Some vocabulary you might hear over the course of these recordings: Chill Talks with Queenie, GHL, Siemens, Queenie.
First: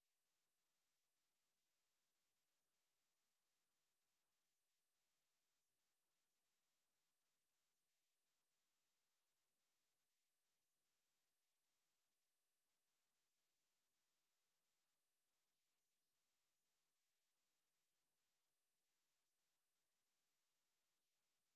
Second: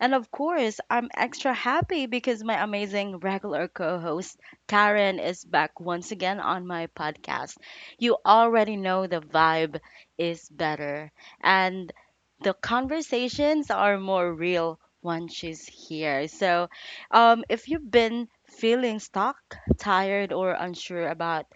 And of course, I'm extra happy because my amazing regular co host Karen is back once again on my podcast. You already know the vibe is better. And the conversations are more real once she's here. So, if you've been feeling stuck, tired, or unsure about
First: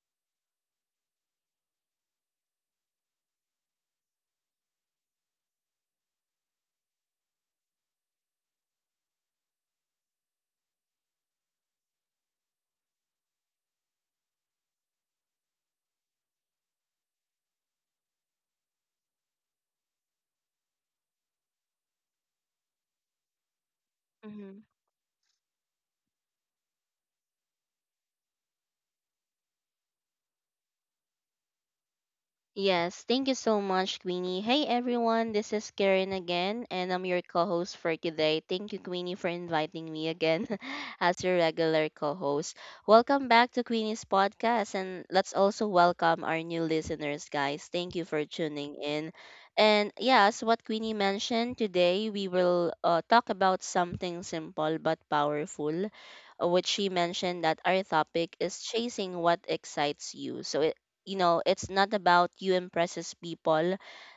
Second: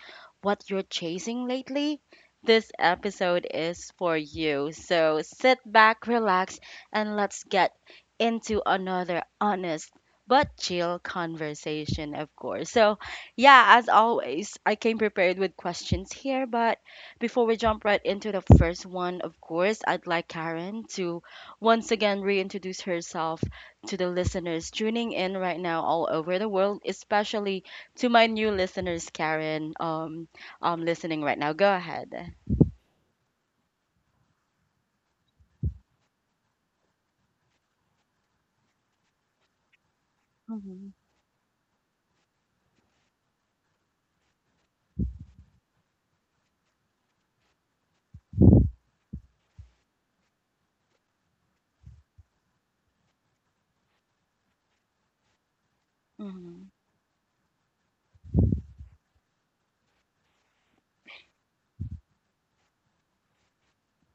what you're chasing lately, this episode is for you. So, sit back, relax, and let's get into another honest but chill conversation, of course. So, yeah, as always, I came prepared with questions here, but before we jump right into the first one, of course, I'd like Karen to once again reintroduce herself to the Mhm. listeners tuning in right now all over the world, especially to my new listeners, Karen, listening right now. Go ahead. Yes, thank you so much, Queenie. Hey everyone, this is Karen again, and I'm your co host for today. Thank you, Queenie, for inviting me again Mm-hmm. as your regular co host. Welcome back to Queenie's podcast, and let's also welcome our new listeners, guys. Thank you for tuning in. And yes, what Queenie mentioned today, we will talk about something simple but powerful which Mm-hmm. she mentioned that our topic is chasing what excites you. So it, you know it's not about you impresses people,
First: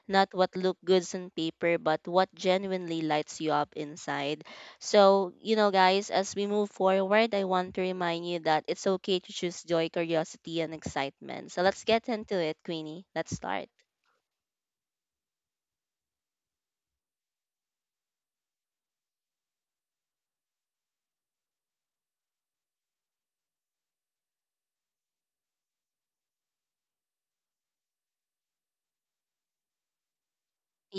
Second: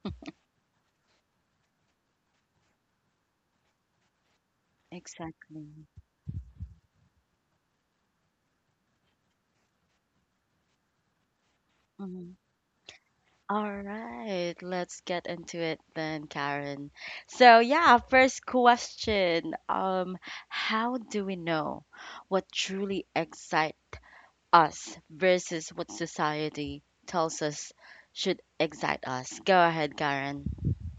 not what look good on paper, but what genuinely lights you up inside. So you Exactly. know, guys, as we move forward, I want to remind you that it's okay to choose joy, curiosity, and excitement. So let's get Hmm. into it, Queenie. Let's start. All right, let's get into it then, Karen. So, yeah, first question. How do we know what truly excites us versus what society tells us should excite us? Go ahead, Karen.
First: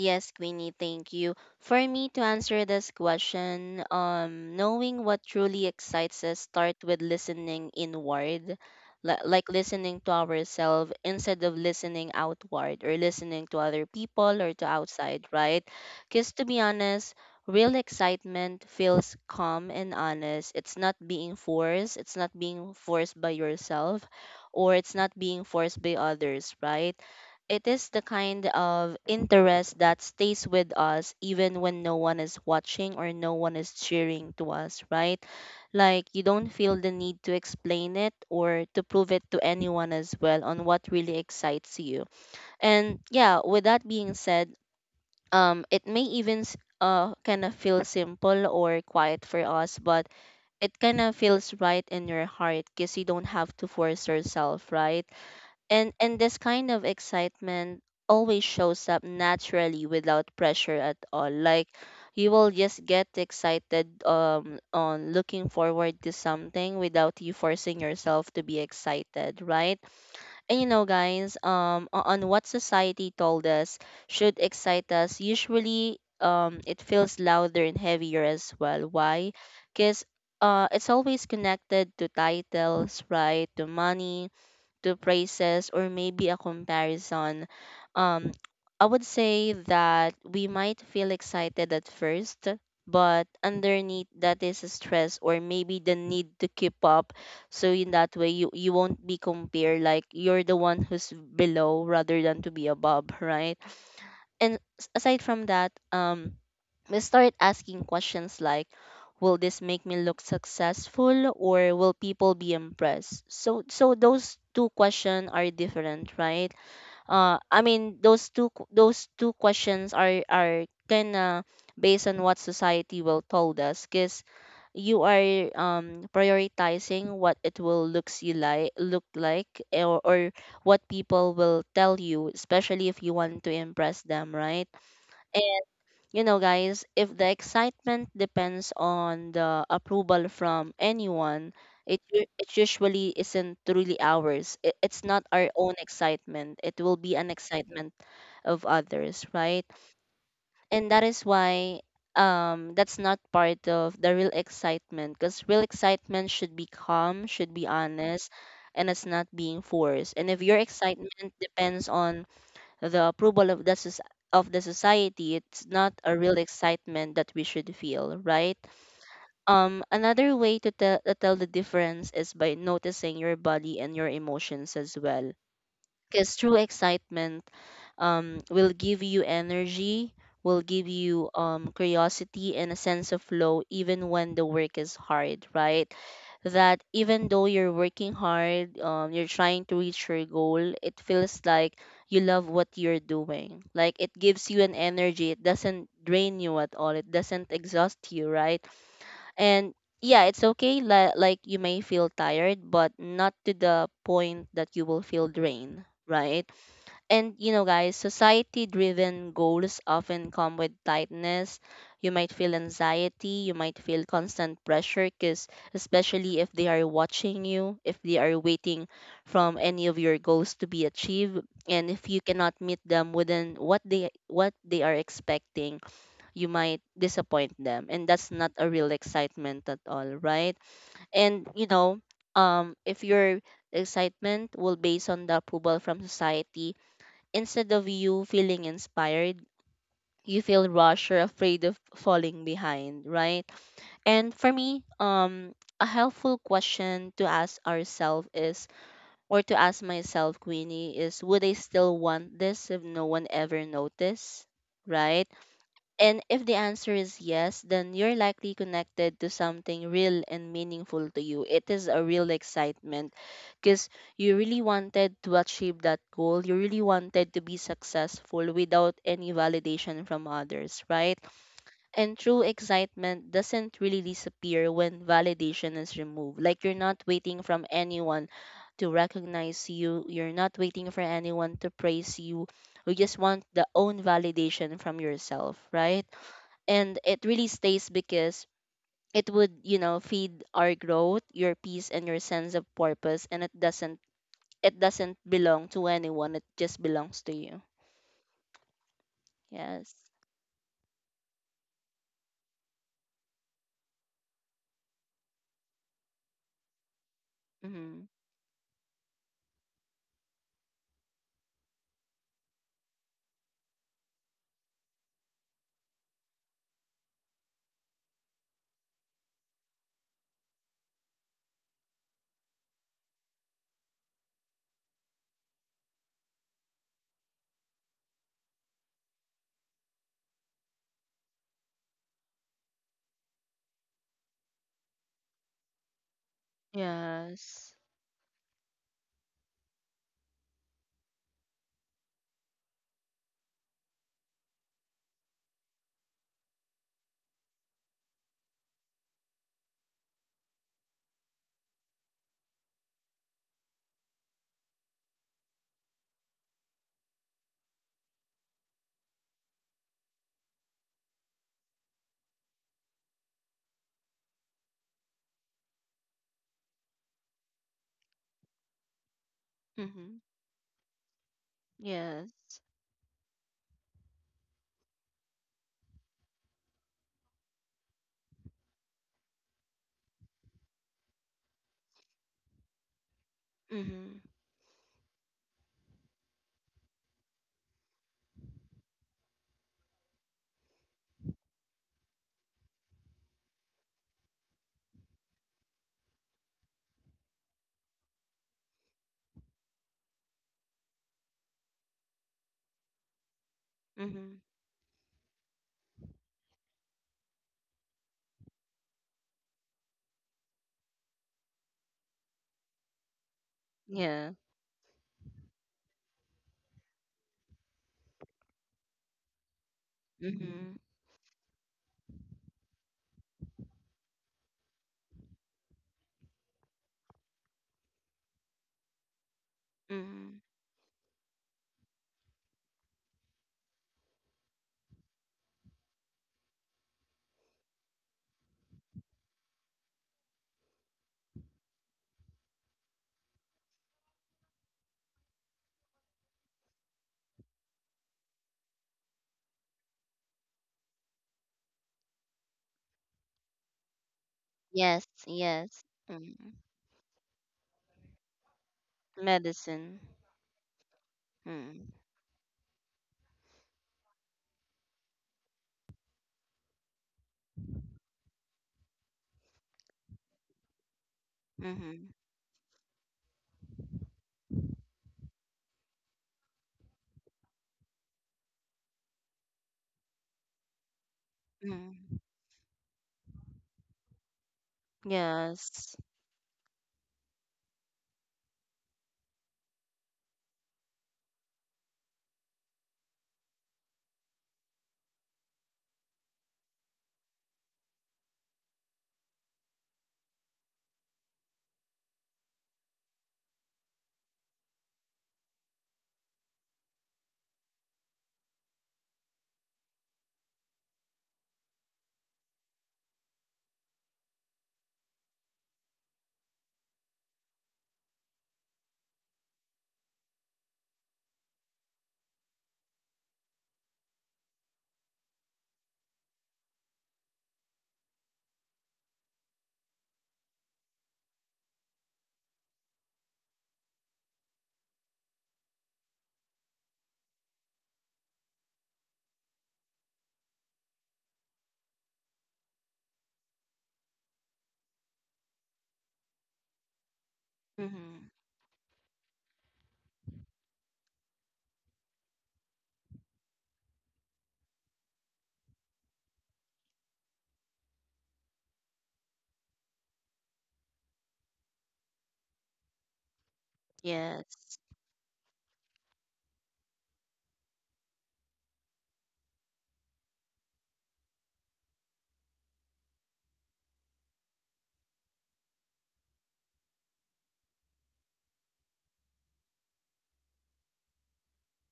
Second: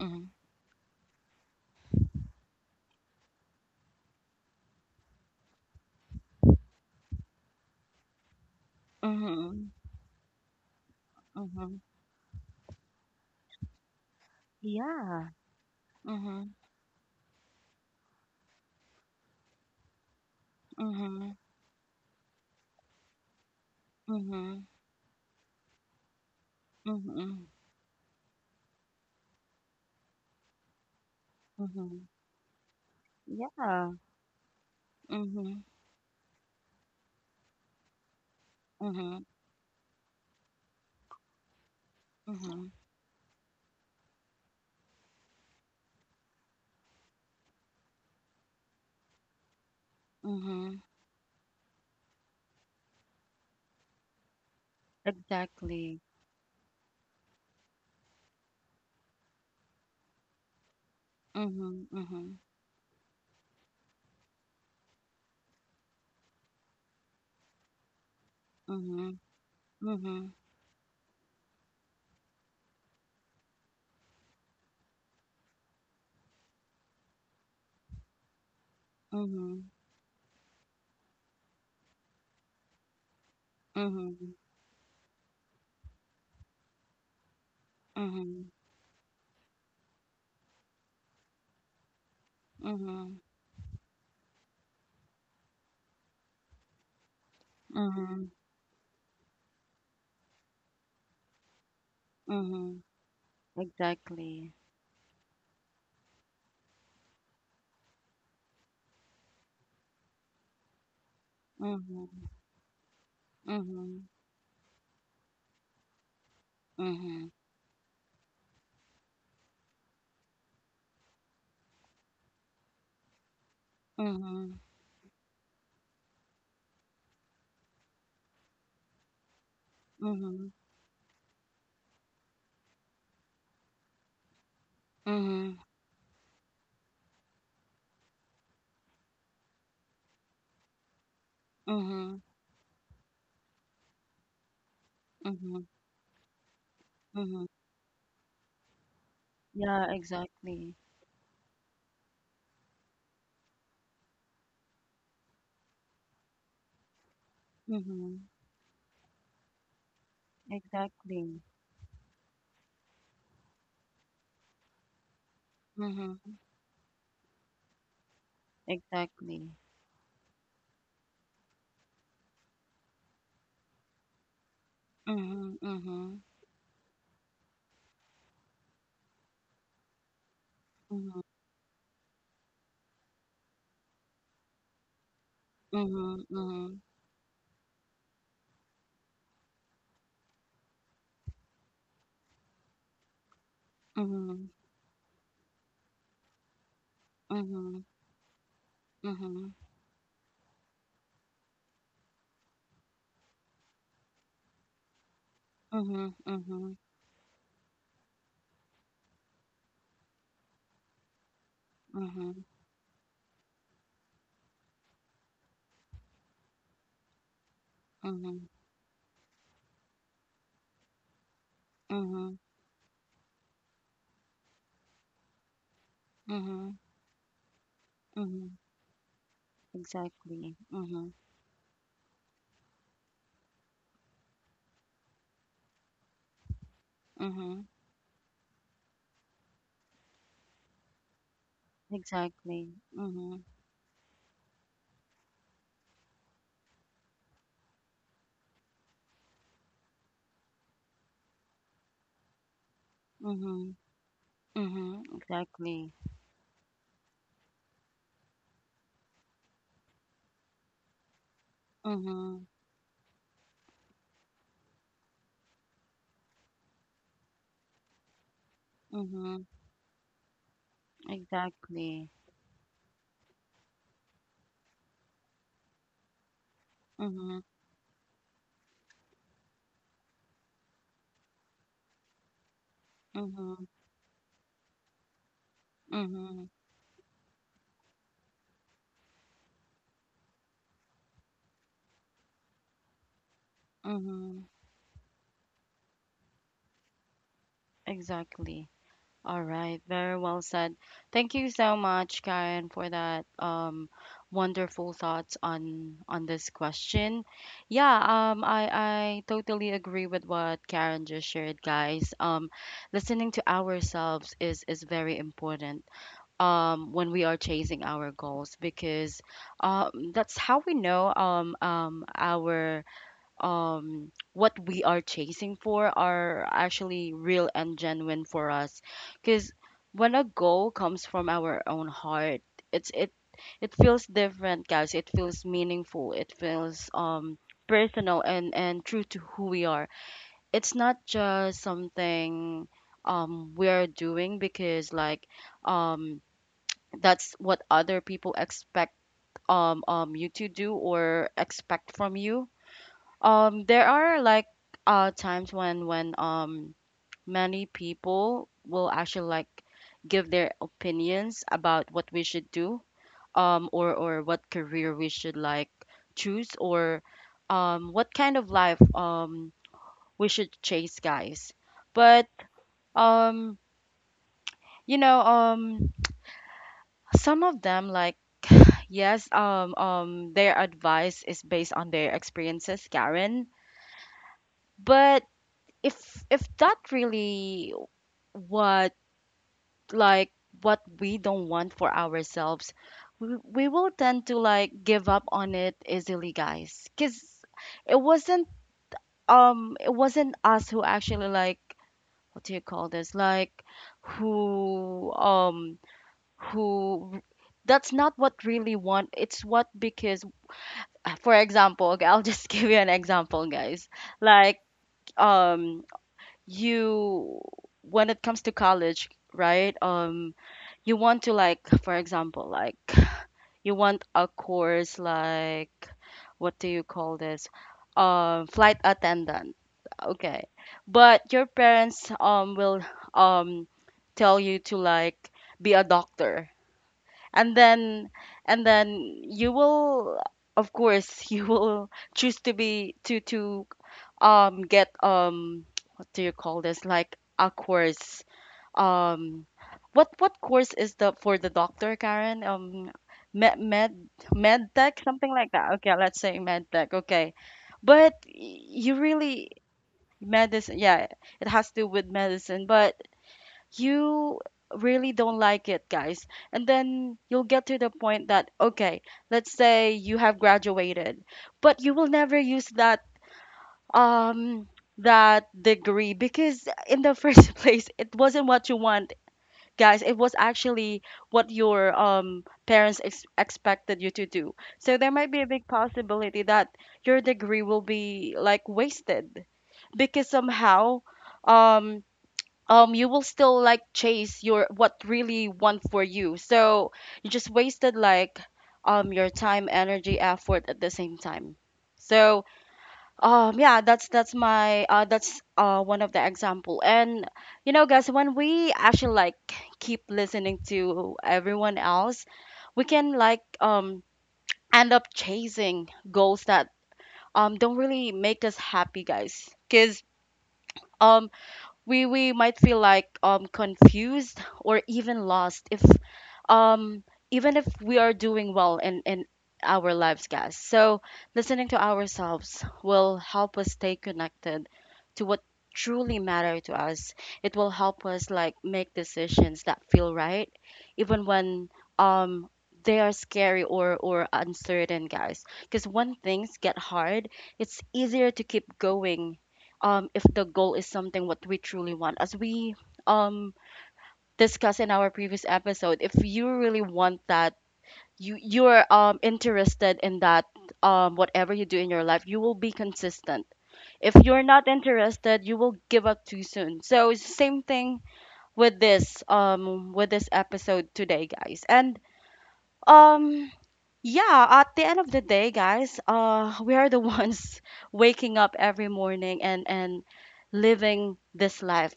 Mhm. Queenie, thank you. For me to answer this question, knowing what truly excites us start with listening inward, like Mhm. listening to ourselves instead of Mhm. listening outward or listening to other people or to outside, Yeah. right? Because to Mhm. be honest, real excitement feels calm and honest. It's not being Mhm. forced. It's not being forced by yourself, Mhm. or it's not being forced by others, right? Mhm. It is the kind of interest that stays with us even when no Mhm. one is watching or no one is Yeah. cheering to us, right? Mhm. Like you don't feel the need to explain it or to prove Mhm. it to anyone as well on what really excites you. Mhm. And yeah, with that being said, it may even kind of feel simple or quiet for us, but it Mhm. kind of feels right in your heart because you don't have to force yourself, right? And Exactly. and this kind of excitement always shows up naturally without pressure at all. Like Mhm. you Mhm. will just get excited on looking forward to something without you forcing yourself to be Mhm. excited, right? Mhm. And you know, guys, on what society told us should excite us, usually it feels louder and heavier as well. Why? Mhm. Because it's always connected to titles, right? To money, Mhm. to praises, or maybe a comparison. um, Mhm. I would say that we might feel excited at first, Mhm. but underneath that is a stress or maybe the need to keep up. So in that Mhm. way, you won't be compared like you're the one who's below rather than to be Mhm. above, right? Exactly. And aside from that, we start asking questions like, will this make me look successful, or will Mhm. people be impressed? So so Mhm. those two questions are different, right? Mhm. I mean those those two questions are kind of based on what society will told us, because Mhm. you are prioritizing what it will looks you like look like, eh, or Mhm, what people will tell you, especially if you want to impress them, right? mhm, You know, guys, if the excitement depends on the approval from anyone, mhm, it usually isn't really ours. It, it's not our mhm, own excitement. It will be an mhm. excitement of others, right? Yeah, exactly. And that is why, that's not part of the real excitement, because real excitement should be calm, should be Mhm, honest, and it's not being forced. And if your excitement exactly. depends on the approval of the of the society, it's not a Mhm, real excitement that we should feel, right? exactly. Another way to tell, to tell the difference is by noticing your body and your emotions as well, Mhm, mhm, because true excitement, will give you energy, will give mhm, you, curiosity and a sense of flow even when the work is hard, right? mhm, mhm, That even though you're working hard, you're trying to reach your goal, it feels like you love what you're doing. Like it mhm, gives you an energy, it doesn't drain you at all, it doesn't exhaust you, right? mhm, And yeah, it's okay. Like you may feel tired, but not to the point that you will feel drained, mhm, mhm, right? mhm, And you know, guys, society driven goals often come with tightness. You might feel anxiety, you might feel constant pressure, because especially if they are watching you, if mhm, they are mhm, waiting from any of your goals to be achieved, and if you mhm, cannot meet them within what they, what they are expecting, you mhm, might disappoint them. And that's not mhm. a real excitement at all, Exactly. right? Mhm, And you know, if your excitement will based on the approval from society mhm, instead of you feeling inspired, you feel rushed or afraid of falling exactly. behind, right? Mhm, And for me, a helpful question to ask ourselves is, or to ask myself, Queenie, is, would I still want this if no one ever mhm, noticed? mhm, Right? exactly. And if the answer is yes, then you're likely connected to something real and meaningful to you. It is a real Mhm, excitement because you really wanted to achieve that goal. You really wanted to be successful without any mhm, validation from others, right? exactly. And true excitement doesn't really disappear when validation is removed. Like you're not waiting Mhm, from anyone to recognize you, you're not waiting for anyone to praise you. You just want the mhm. own validation from yourself, right? Mm-hmm. And it really stays because it would, you know, feed our growth, your peace, and your sense of purpose. And it doesn't, Mm-hmm. it doesn't belong to anyone, it just belongs to you. Exactly. All right. Yes. Very well said. Thank you so much, Karen, for that wonderful thoughts on this question. Yeah, Mhm. I totally agree with what Karen just shared, guys. Listening to ourselves is very important when we are chasing our goals because that's how we know our what we are chasing for are actually real and genuine for us, because when a goal comes from our own heart, it it feels different, guys. It feels meaningful, it feels Yes. personal and true to who we are. It's not just something we're doing because, like, um that's what other people expect you to do or expect from you. There are, like, times when many people will actually, like, give their opinions about what we should do, or what career we should, like, choose, or what kind of life Mhm. we should chase, guys. But Yes. um, you know, some of them, like, yes, their advice is based on their experiences, Karen, Mhm. but if if that really what, like, what we don't want for ourselves, we will tend to, like, give up on it easily, guys, because it wasn't it wasn't us who actually, like, what do you call this, like, Mhm. who um who that's not what really want, it's what because, for example, okay, I'll just give you an example, guys, Yeah. like, um you when it comes to college, right? Mhm. you want to, like, for example, like, you want a course, like, what do you call this, flight attendant, Mhm. okay, but your parents will um tell you to, like, be a doctor, and then and then you will, of course, you will choose to be to get what do you call this, like, a course, um, what course is the for the doctor, Karen? Med med med tech, Yes, something like that. yes. Okay, let's Mhm. say med tech. Okay, but you really Medicine. medicine. Yeah, it has to do Mhm. with medicine, but you really don't like it, guys. And then you'll get to the point that okay, let's say you have graduated, but you will Mhm. never use that um that degree, because in the first place it wasn't what you wanted, guys. It was actually what your Mhm. Parents expected you to do, so there might be a big Yes. possibility that your degree will be like wasted, because somehow um you will still, like, chase your what really want for you, so you just wasted, like, your time, energy, effort at the same time. So yeah, that's my that's one of the example. And you know, guys, when we actually, like, keep listening to everyone else, we can, like, end up chasing goals that don't really make us happy, guys. Cause um we might feel like confused or even lost if um even if we are doing well in our lives, guys. So listening to ourselves will help us stay connected to what truly matter to us. It will help us, like, make decisions that feel right even when um they are scary or uncertain, guys, because when things get hard, it's easier Mhm. to keep going if the goal is something what we truly want. As we um discussed in our previous episode, if you really want that, you you're interested in that, whatever you do in your life, you will be consistent. If you're not Yes. interested, you will give up too soon. So it's the same thing with this episode today, guys. And um yeah, at the end of the day, guys, we are the ones waking up every morning and living this life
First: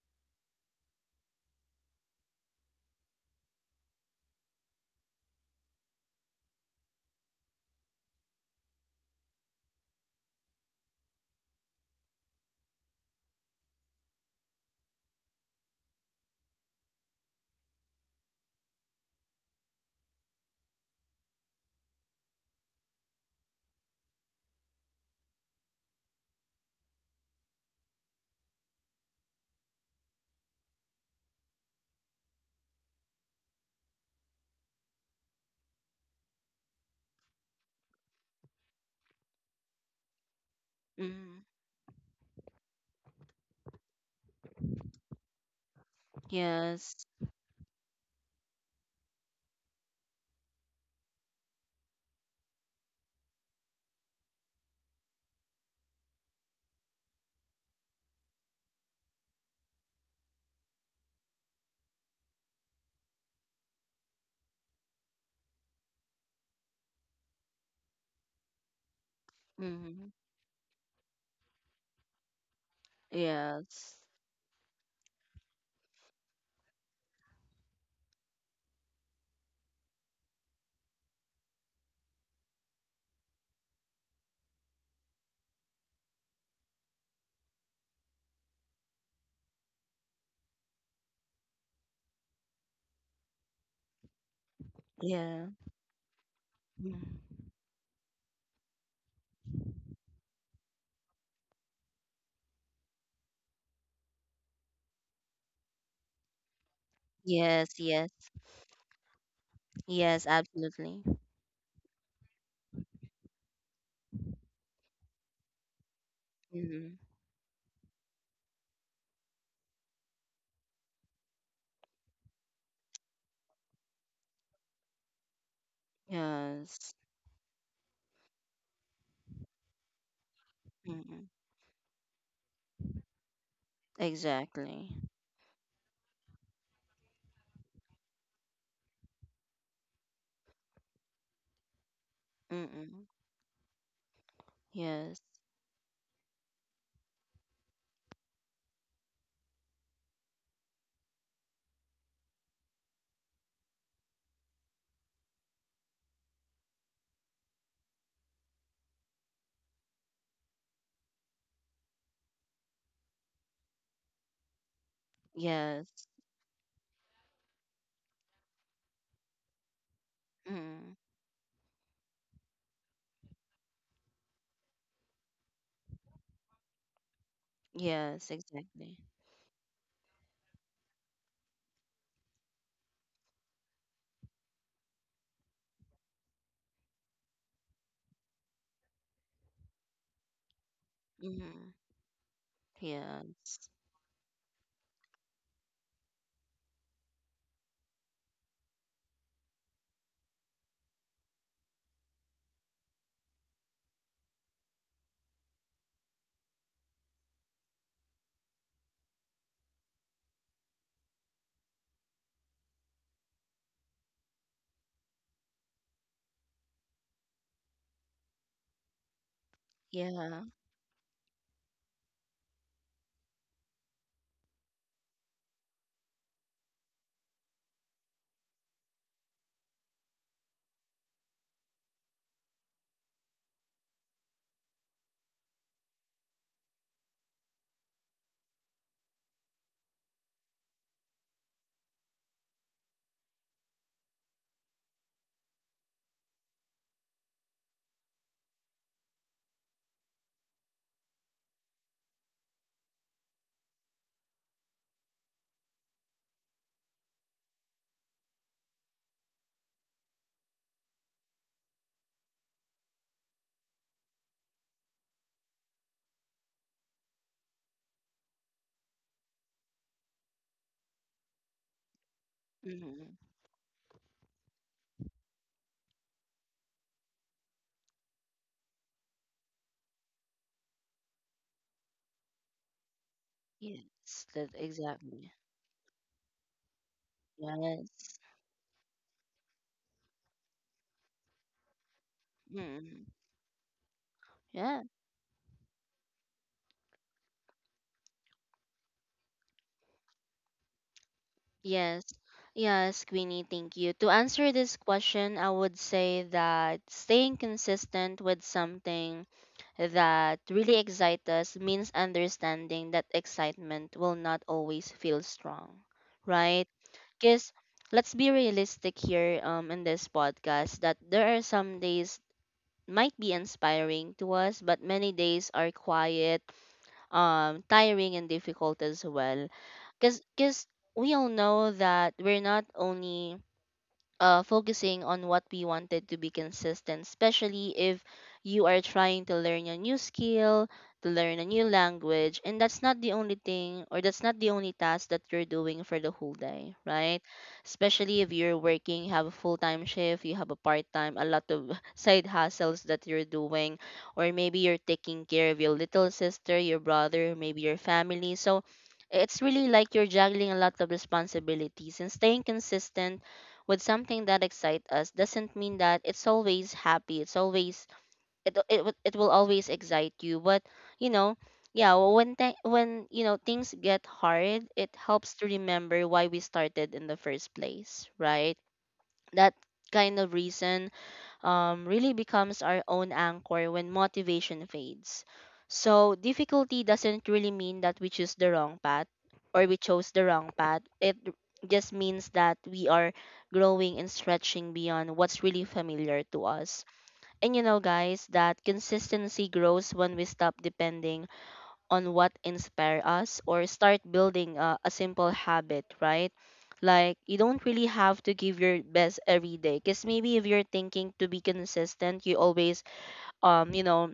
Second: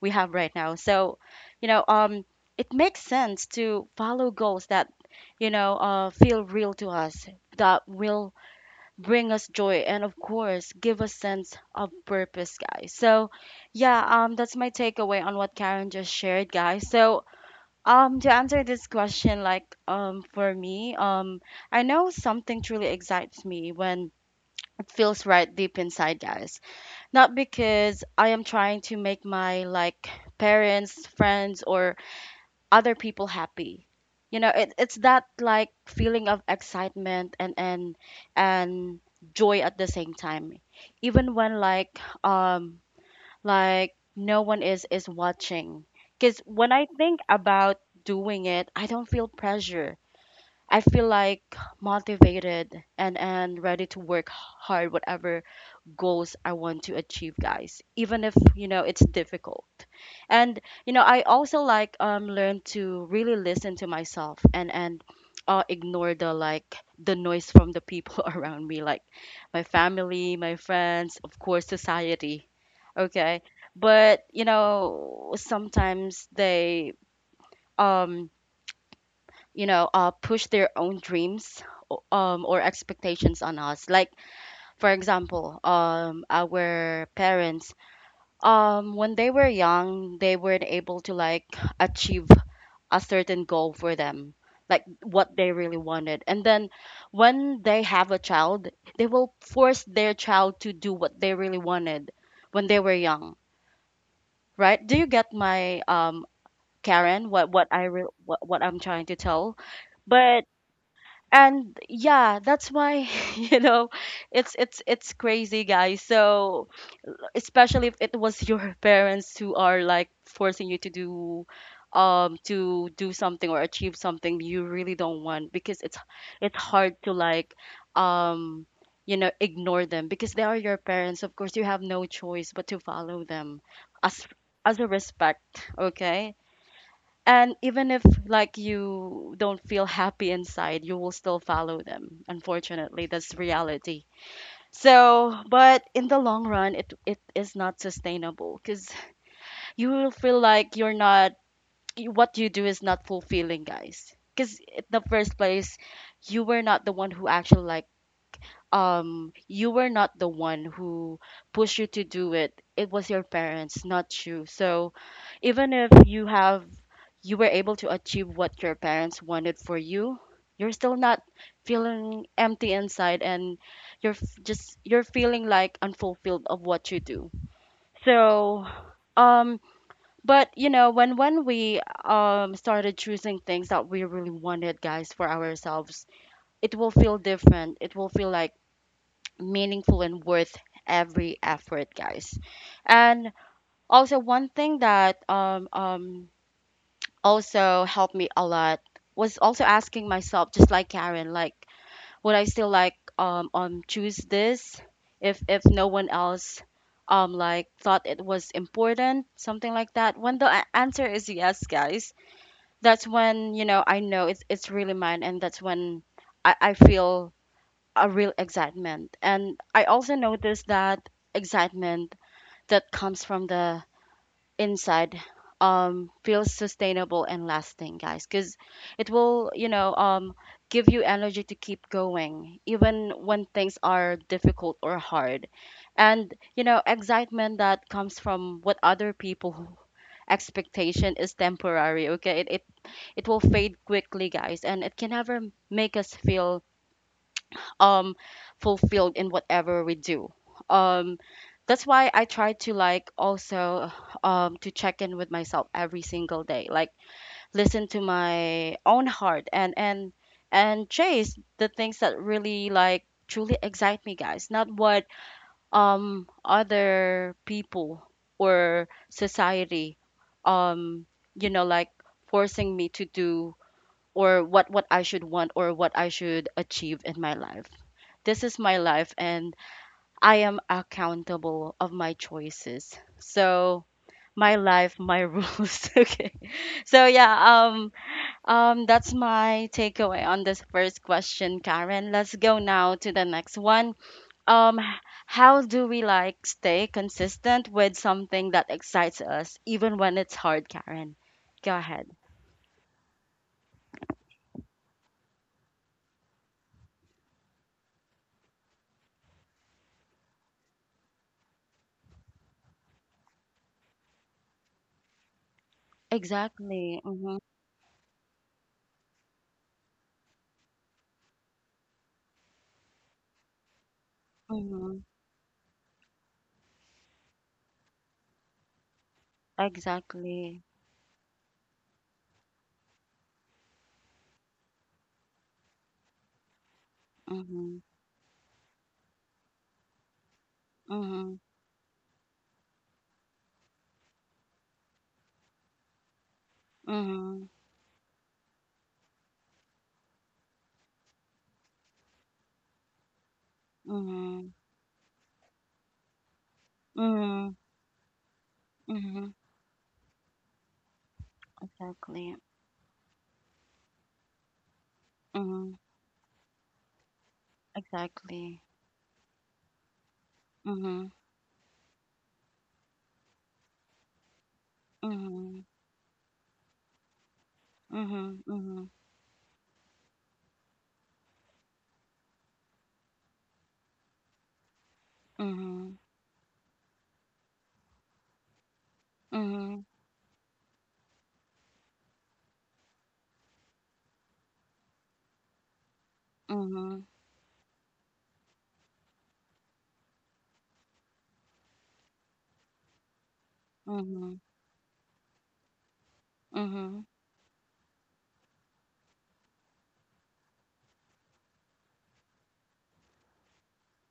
we have right now. So, you know, it makes sense to follow goals that, you know, feel real to us, that will bring us joy, and of course, give us sense of purpose, guys. So, yeah, that's my takeaway on what Karen just shared, guys. So, to answer this question, like, for me, I know something truly excites me when it feels right deep inside, guys. Not because I am trying to make my, like, parents, friends, or other people happy. You know, it, it's that, like, feeling of excitement and joy at the same time. Even Mhm. when, like no one is watching, because when I Yes. think about doing it, I don't feel pressure. I feel like motivated and ready to work hard whatever goals I want to achieve, guys, even if, you know, it's difficult. And, you know, I also like learn to really listen to myself and ignore the like the noise from the people around me, like my Mhm. family, my friends, of course, society. Okay. Yes. But, you know, sometimes they um, you know, push their own dreams or expectations on us. Like for example, our parents when they were young they weren't able to, like, achieve a certain goal for them, like what Yeah. they really wanted, and then Mm. when they have a child they will force their child to do what they really wanted when they were young, right? Do you get my Karen what Yes, yes. What I'm trying to tell? Yes, But absolutely. and yeah, that's why you know it's it's crazy, guys, so Mm-hmm. especially if it was your parents who are like forcing you to do something or achieve something you really don't want, because it's Yes. hard to, like, um you know ignore them because they are your Mm-hmm. parents, of course you have no choice but to follow them as a Exactly. respect, okay, and even if like you don't feel happy inside, you will still follow them, Mm-hmm. unfortunately that's reality. Yes. So, but in the long run, it is not sustainable because you will feel like you're not what you do is not fulfilling, guys. Because in the first place, you were not the one who actually, like, you were not the one who pushed you to do it. It was your parents, not you. So even if Yes. you have you were able to achieve what your parents wanted for you, you're Mm-hmm. still not feeling empty inside, and you're just you're feeling like unfulfilled of what you do. Yes, So exactly. um but you know, when we started choosing things that we really wanted, guys, for ourselves, it will feel different. It will feel like meaningful and worth every Mm-hmm. effort, guys. And Yes. also one thing that also helped me a lot was also asking myself, just like Karen, like would I still like choose this if no one else like thought it was important, something like that. When the answer is yes, guys, that's when you know I know it's really mine, and that's when I feel a real excitement. And I also Yeah. notice that excitement that comes from the inside feels sustainable and lasting, guys, because it will give you energy to keep going even when things are difficult or hard. And you know excitement that comes from what other people expectation is temporary, okay, it will fade quickly, guys, and it can never make us feel um fulfilled in whatever we do. um that's why I try to, like, also to check in with myself every single day, like listen to my own heart, and and chase the things that really, like, truly excite me, guys, not what other people or society um you know like forcing me to Mm-hmm. do, or what I should want or what I should achieve in my life. This is my life, and I am accountable of my choices. So Yes, that my life, my exactly. rules. Okay. So yeah, Yes. That's my takeaway on this first question, Karen. Let's go now Mm-hmm. to the next one. Um Yeah. h- how do we, like, stay consistent with something that excites us even when it's hard, Karen? Go Yes. ahead. Yes, Queenie, thank you. To answer this question, I would say that staying consistent with something that really excite us means understanding that excitement will not always feel strong, right? Exactly. Because let's be realistic here, in this podcast, that there are some days might be inspiring to us, but Mm-hmm. many days are quiet, tiring, and difficult as well. Because Exactly. we all know that we're not only focusing on what we wanted to be consistent, especially Mhm. if you are trying to learn a new skill, to learn Mhm. a new language, and that's not the only thing, or that's not the only task that you're doing for the whole day, right? Mhm. Especially if you're working, you have a full time shift, you have a part time, a lot of side hustles that you're doing, or Mhm. maybe you're taking care of your little sister, your brother, Mhm. maybe your family. So Mhm. it's really like you're juggling a lot of responsibilities, and Exactly. staying consistent with something that excites us doesn't mean Mhm. that it's always happy. It's always, Exactly. It will always excite you. But you Mhm. know, yeah, when when, you know, things get hard, it helps to Mhm. remember why we started in the first place, Mhm. right? Mhm. That kind of reason, really becomes our own anchor when motivation fades. Mhm. So, difficulty doesn't really mean that we choose the wrong path, or we Mhm. chose the wrong path. It just means that we are growing and stretching beyond what's really familiar to us. Mhm. And you know, guys, that consistency grows when we stop depending on what inspire us or start Mhm. building a simple habit, right? Mhm. Like you don't really have to give your best every day, because maybe if you're thinking to be consistent, you always, you know,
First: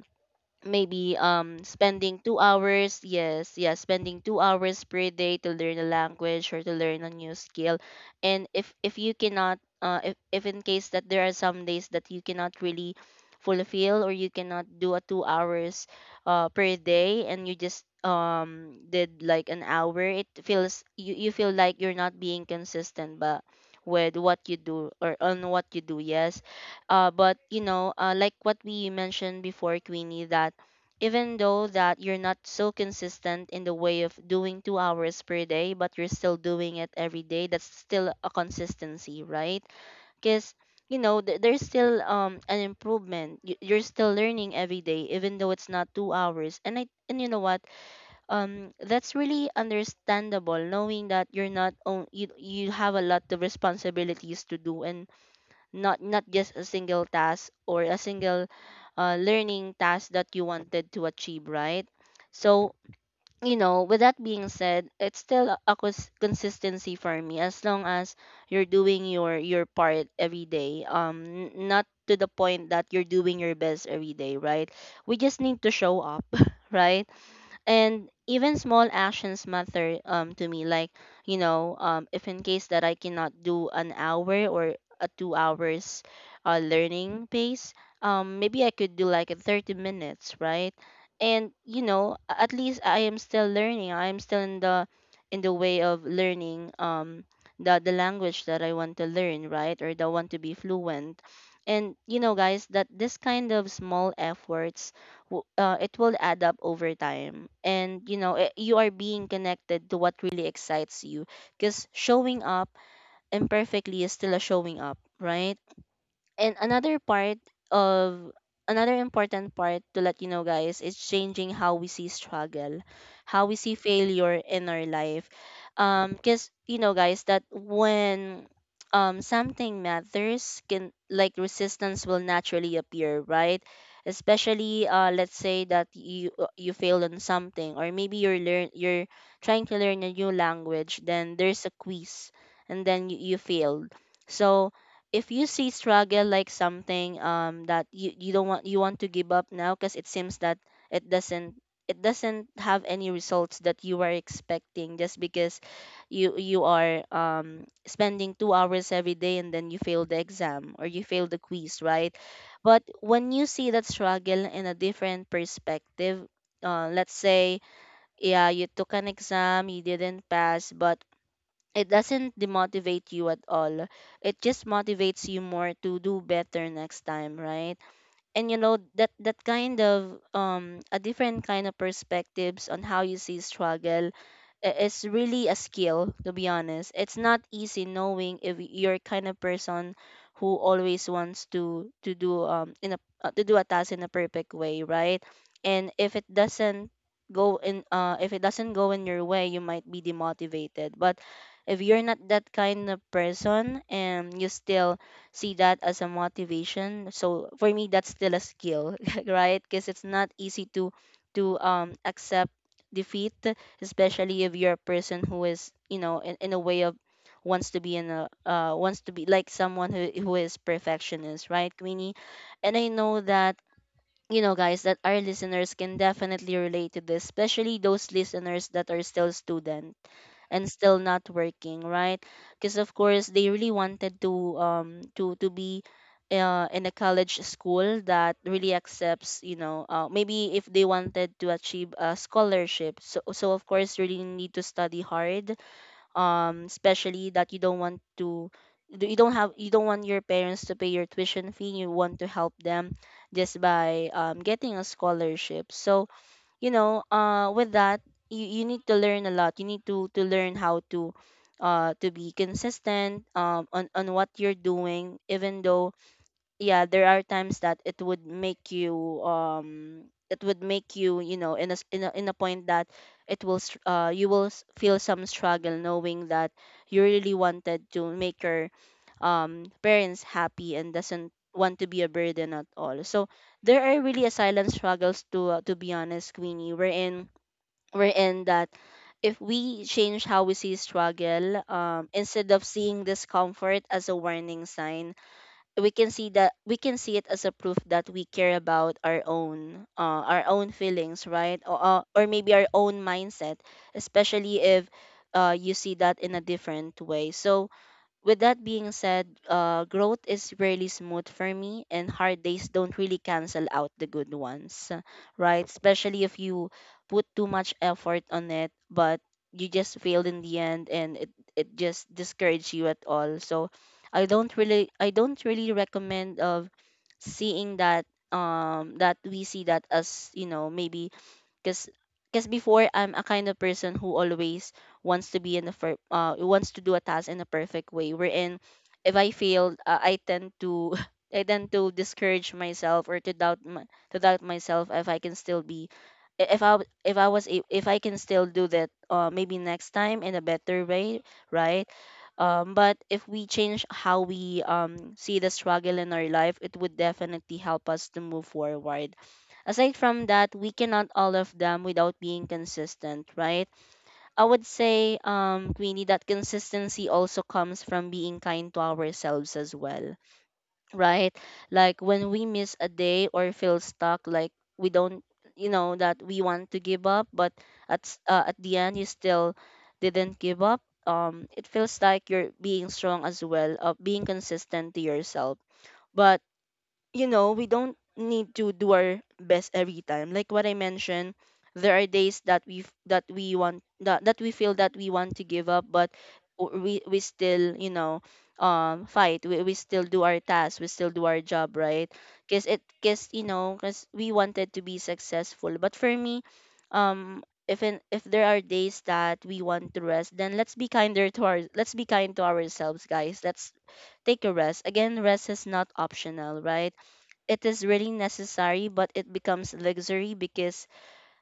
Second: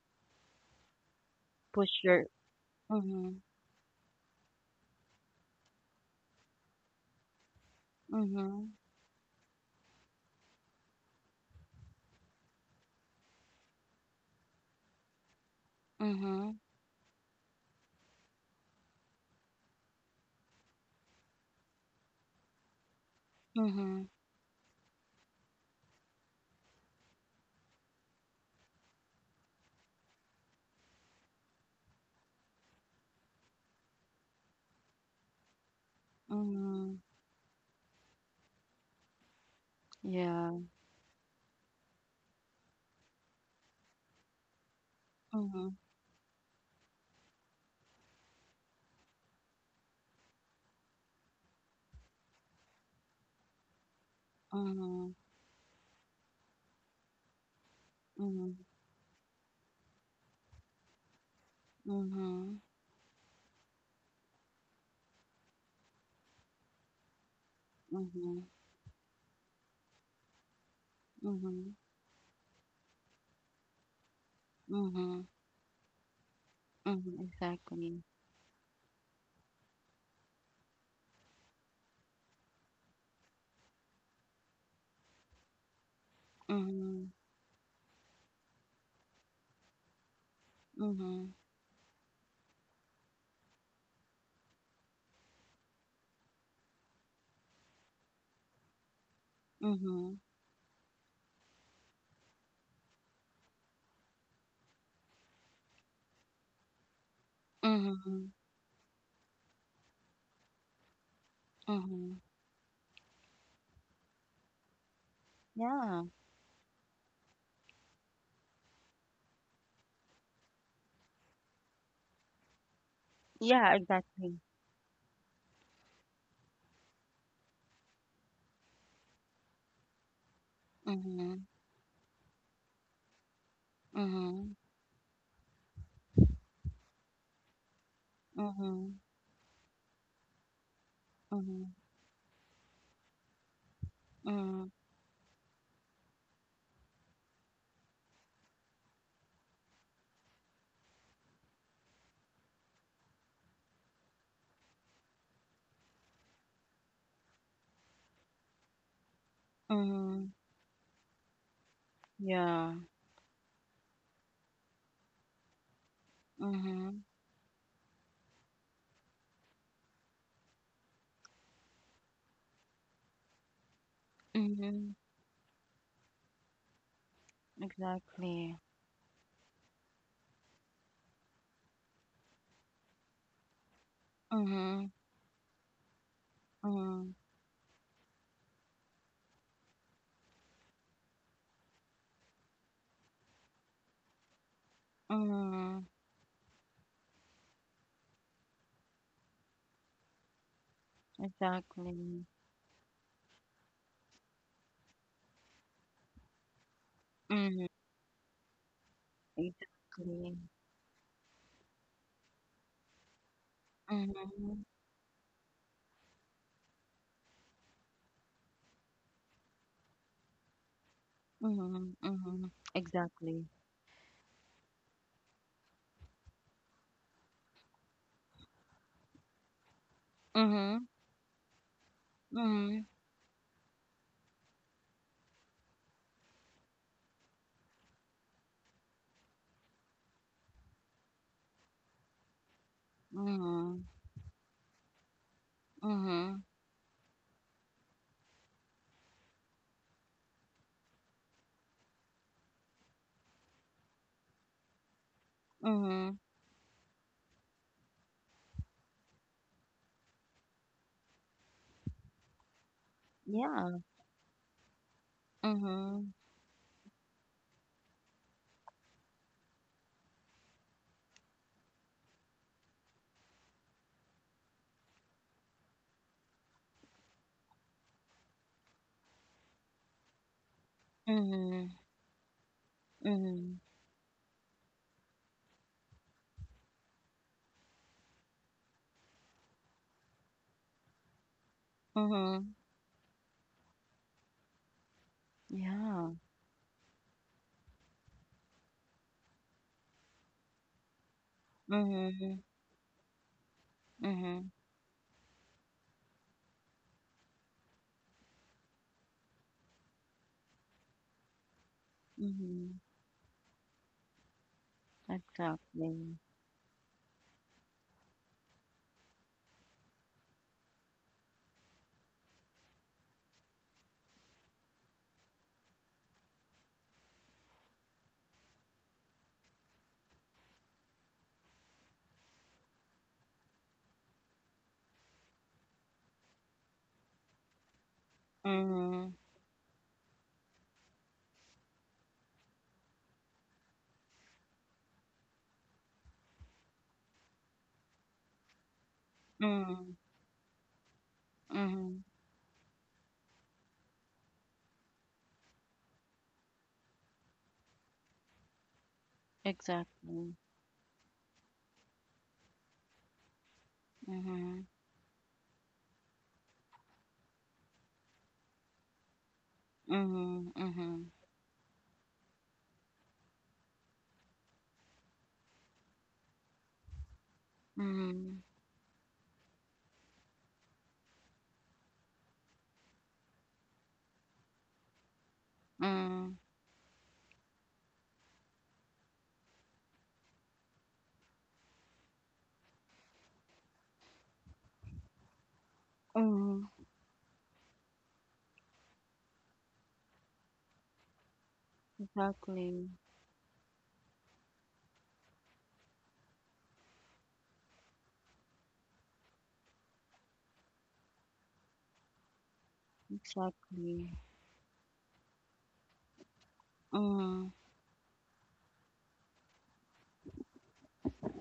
maybe Push spending your. 2 hours, Mhm. yes, yeah, spending 2 hours per day to learn a language or to learn a new skill. And Mhm. if you cannot, if in case that there are some days that you cannot really fulfill, or you cannot do a 2 hours Mhm. per day, and you just did like an hour, it feels, you feel like you're not being consistent, but Mhm. with what you do or on what you do. Yes. But you know, like what we mentioned before, Queenie, that even though that you're not so consistent in the way of doing 2 hours per day, but you're still doing it Mhm. every day, that's still a consistency, right? Yeah. Because, you know, there's still an improvement. You're still learning every day even though it's Mhm. not 2 hours. And I, and you know what, that's really understandable, knowing that you're not on, you have a lot of responsibilities to do, and Mhm. not, not just a single task or a single Mhm. Learning task that you wanted to achieve, right? Mhm. So you know, with that being said, it's still a consistency for me, as long as Mhm. you're doing your part every day, Mhm. not to the point that you're doing your best every day, right? We Mhm. just need to show up. Right? Mhm. Exactly. And even small actions matter, to me. Like, you know, if in case that I cannot do an hour or a 2 hours Mhm. learning pace. Maybe I could do like a 30 minutes, right? Mhm. And at least I am still learning, I am still in the way of learning the language that I want to learn, right? Or the Mhm. want to be fluent. And you know, guys, that this kind of small efforts it will add up over time. And you Mhm, know, you are being connected to what really excites you. Because mhm. showing up imperfectly is still a showing up, right? Yeah. And another part of another important part to let you know, guys, is changing how we see struggle, how we Yeah, see exactly. failure in our life. Because you know, guys, that when something matters can, like, Mhm, resistance will naturally appear, right? mhm, Especially let's say that you you failed on something. Or maybe mhm, you're trying to learn a new language, then there's mhm, a quiz, and then you failed. mhm, So if you see struggle like something that you don't want, you want to give up now because it seems that it doesn't it doesn't have any results that you are expecting, just because you are spending 2 hours every day and then you fail the mhm. exam or you fail the quiz, right? Yeah. But when you see that struggle in a different perspective, Mhm, let's say, yeah, you took an exam, you didn't pass, but it doesn't demotivate you at all. It just mhm. motivates you more to do better next time, right? And Exactly. you know that that kind of a different kind of perspectives on how you see struggle Mhm, is really a skill, to be honest. mhm, It's not easy knowing if you're kind of person who always wants to do in a to do a task in a perfect way, right? mhm. And if it doesn't go in if it doesn't go in your way, you might be demotivated. But if you're not Exactly. that kind of person and you still see that as a motivation, so Mhm, for me that's still a skill right? Because it's not exactly. easy to accept defeat, especially if Mhm, you're a person who is, you know, in a way of wants to be in a wants to be like someone who is perfectionist, right, mhm, Queenie? mhm. And I know Exactly. that you know, guys, that our listeners can definitely relate to this, especially those listeners that are still students and Mhm, still not working, right? Because mhm, of course they really wanted to to be in a college school that really accepts, you know, maybe if they wanted to achieve a scholarship. So, so of mhm, course, really need to study hard, mhm, especially that you don't have, you don't want your parents to pay your tuition fee. You want to help them just by getting a scholarship. So, mhm. you know, with that, you need to learn a lot. You need to learn how to be consistent Yeah. On what you're doing, even though Mhm, yeah, there are times that it would make you it would make you, you know, in a s- in a point that you will feel some struggle knowing that you really wanted to make your parents happy and doesn't mhm, want to be a burden at all. So mhm, there are really a silent struggles to, to be honest, Queenie, we're in that if we change how we see struggle, mhm. instead of seeing discomfort as a warning sign, we Yeah. can see that we can see it as a proof that we care about our own, our own feelings, right? Or, or Mhm, maybe our own mindset, mhm, especially if you see that in a different way. So with that being said, growth is really smooth for me, and hard days mhm. don't really cancel out the good ones, right? Exactly. Especially if you put too much effort on it, but you just failed in the end, and it just discourages you at all. So, I don't really recommend of seeing that that we see that as you know, maybe because because before I'm a kind of person who always wants to be in the wants to do a task in a perfect way. Wherein Mhm, if I failed, I tend to I tend to discourage myself or to doubt my, to doubt myself if I can still be I- if I w- if I was a- if I can still do that maybe next mhm, time in a better way, right? mhm. But if we change how we see the struggle in our life, it would definitely help us to move forward. Aside from Exactly. that, we cannot all of them without being consistent, right? I would Mhm, say, Queenie, that consistency also comes from being kind to ourselves as well, mhm, mhm, right? Like when we miss a day or feel stuck, like we don't, you know, that we want to give up, but mhm, at the end, you still didn't give up. It feels like you're being strong as well, of being consistent to yourself. mhm, But you know, we don't need to do our best every time. Like what I mentioned, there are days that we f- that we want that, that we feel that we want to give up, but mhm. We still, you know, fight. We still do our task. We still do our job, right? Cause it Exactly, cause you know, cause we wanted to be successful. But for me, um. if, if there are days that we want to rest, then let's be kind to ourselves, guys. Let's exactly. take a rest. Again, rest is not optional, right? Mhm, It is really necessary, but it becomes luxury because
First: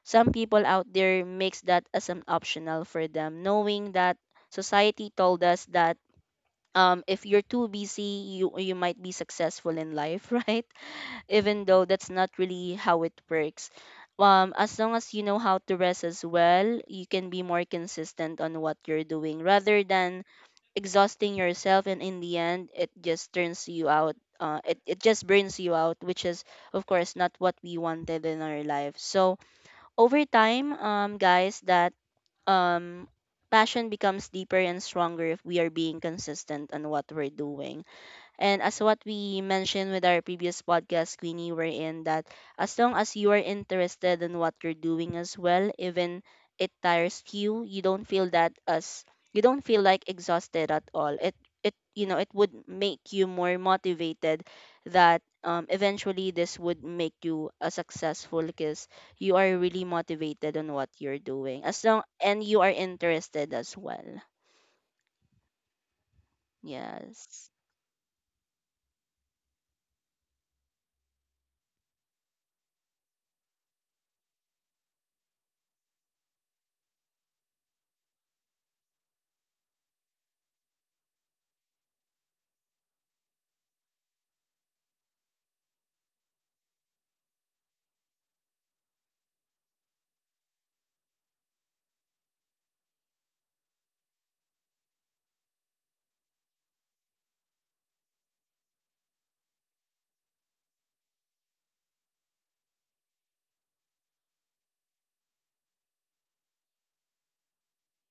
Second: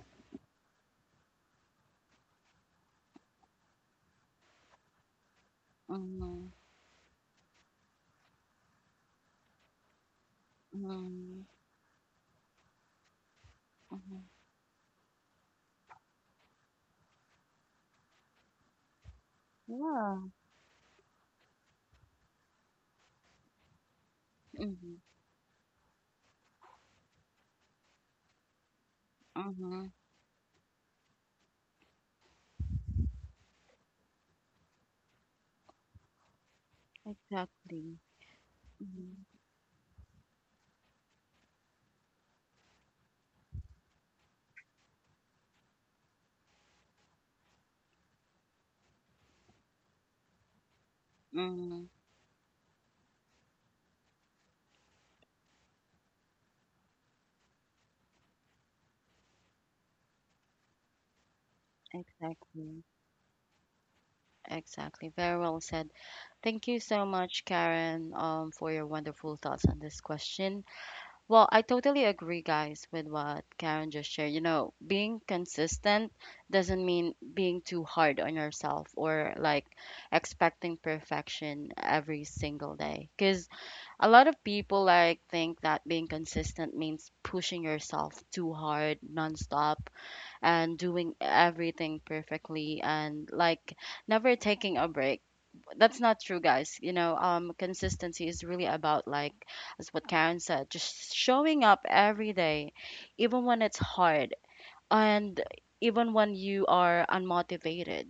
some people out there makes that as an optional for them, knowing that society told us that, mhm, if you're too busy you might be successful in life right? mhm, Even though that's not really how it works. mhm. As long as you know how to rest as well, you can be more consistent on what you're doing rather than Yeah. exhausting yourself, and in the end it just turns you out, it Mhm, just burns you out, which is of course not what we wanted in our life. So mhm. over time, guys, that um passion becomes deeper and stronger if we are being consistent on what we're doing. Exactly. And as what Mhm, we mentioned with our previous podcast, Queenie, we're in that as long as you are interested in what you're doing as well, even it tires you, you don't feel that as you don't feel like exhausted at all. It, mhm. you know, it would make you more motivated that, eventually this would make you a successful, because you are really motivated on what you're doing, as long and you are Exactly. interested as well. Exactly. Very well said. Thank you so much, Yes. Karen, for your wonderful thoughts on this question. Well, I totally agree, guys, with what Karen just shared. You know, being consistent doesn't mean being too hard on yourself, or like expecting perfection every single day. Because a lot of people, like, think that being consistent means pushing yourself too hard, nonstop, and doing everything perfectly and, like, never taking a break. That's not true, guys. You know, consistency is really about, like, as what Karen said, just showing up every day, even when it's hard, and even when you are unmotivated,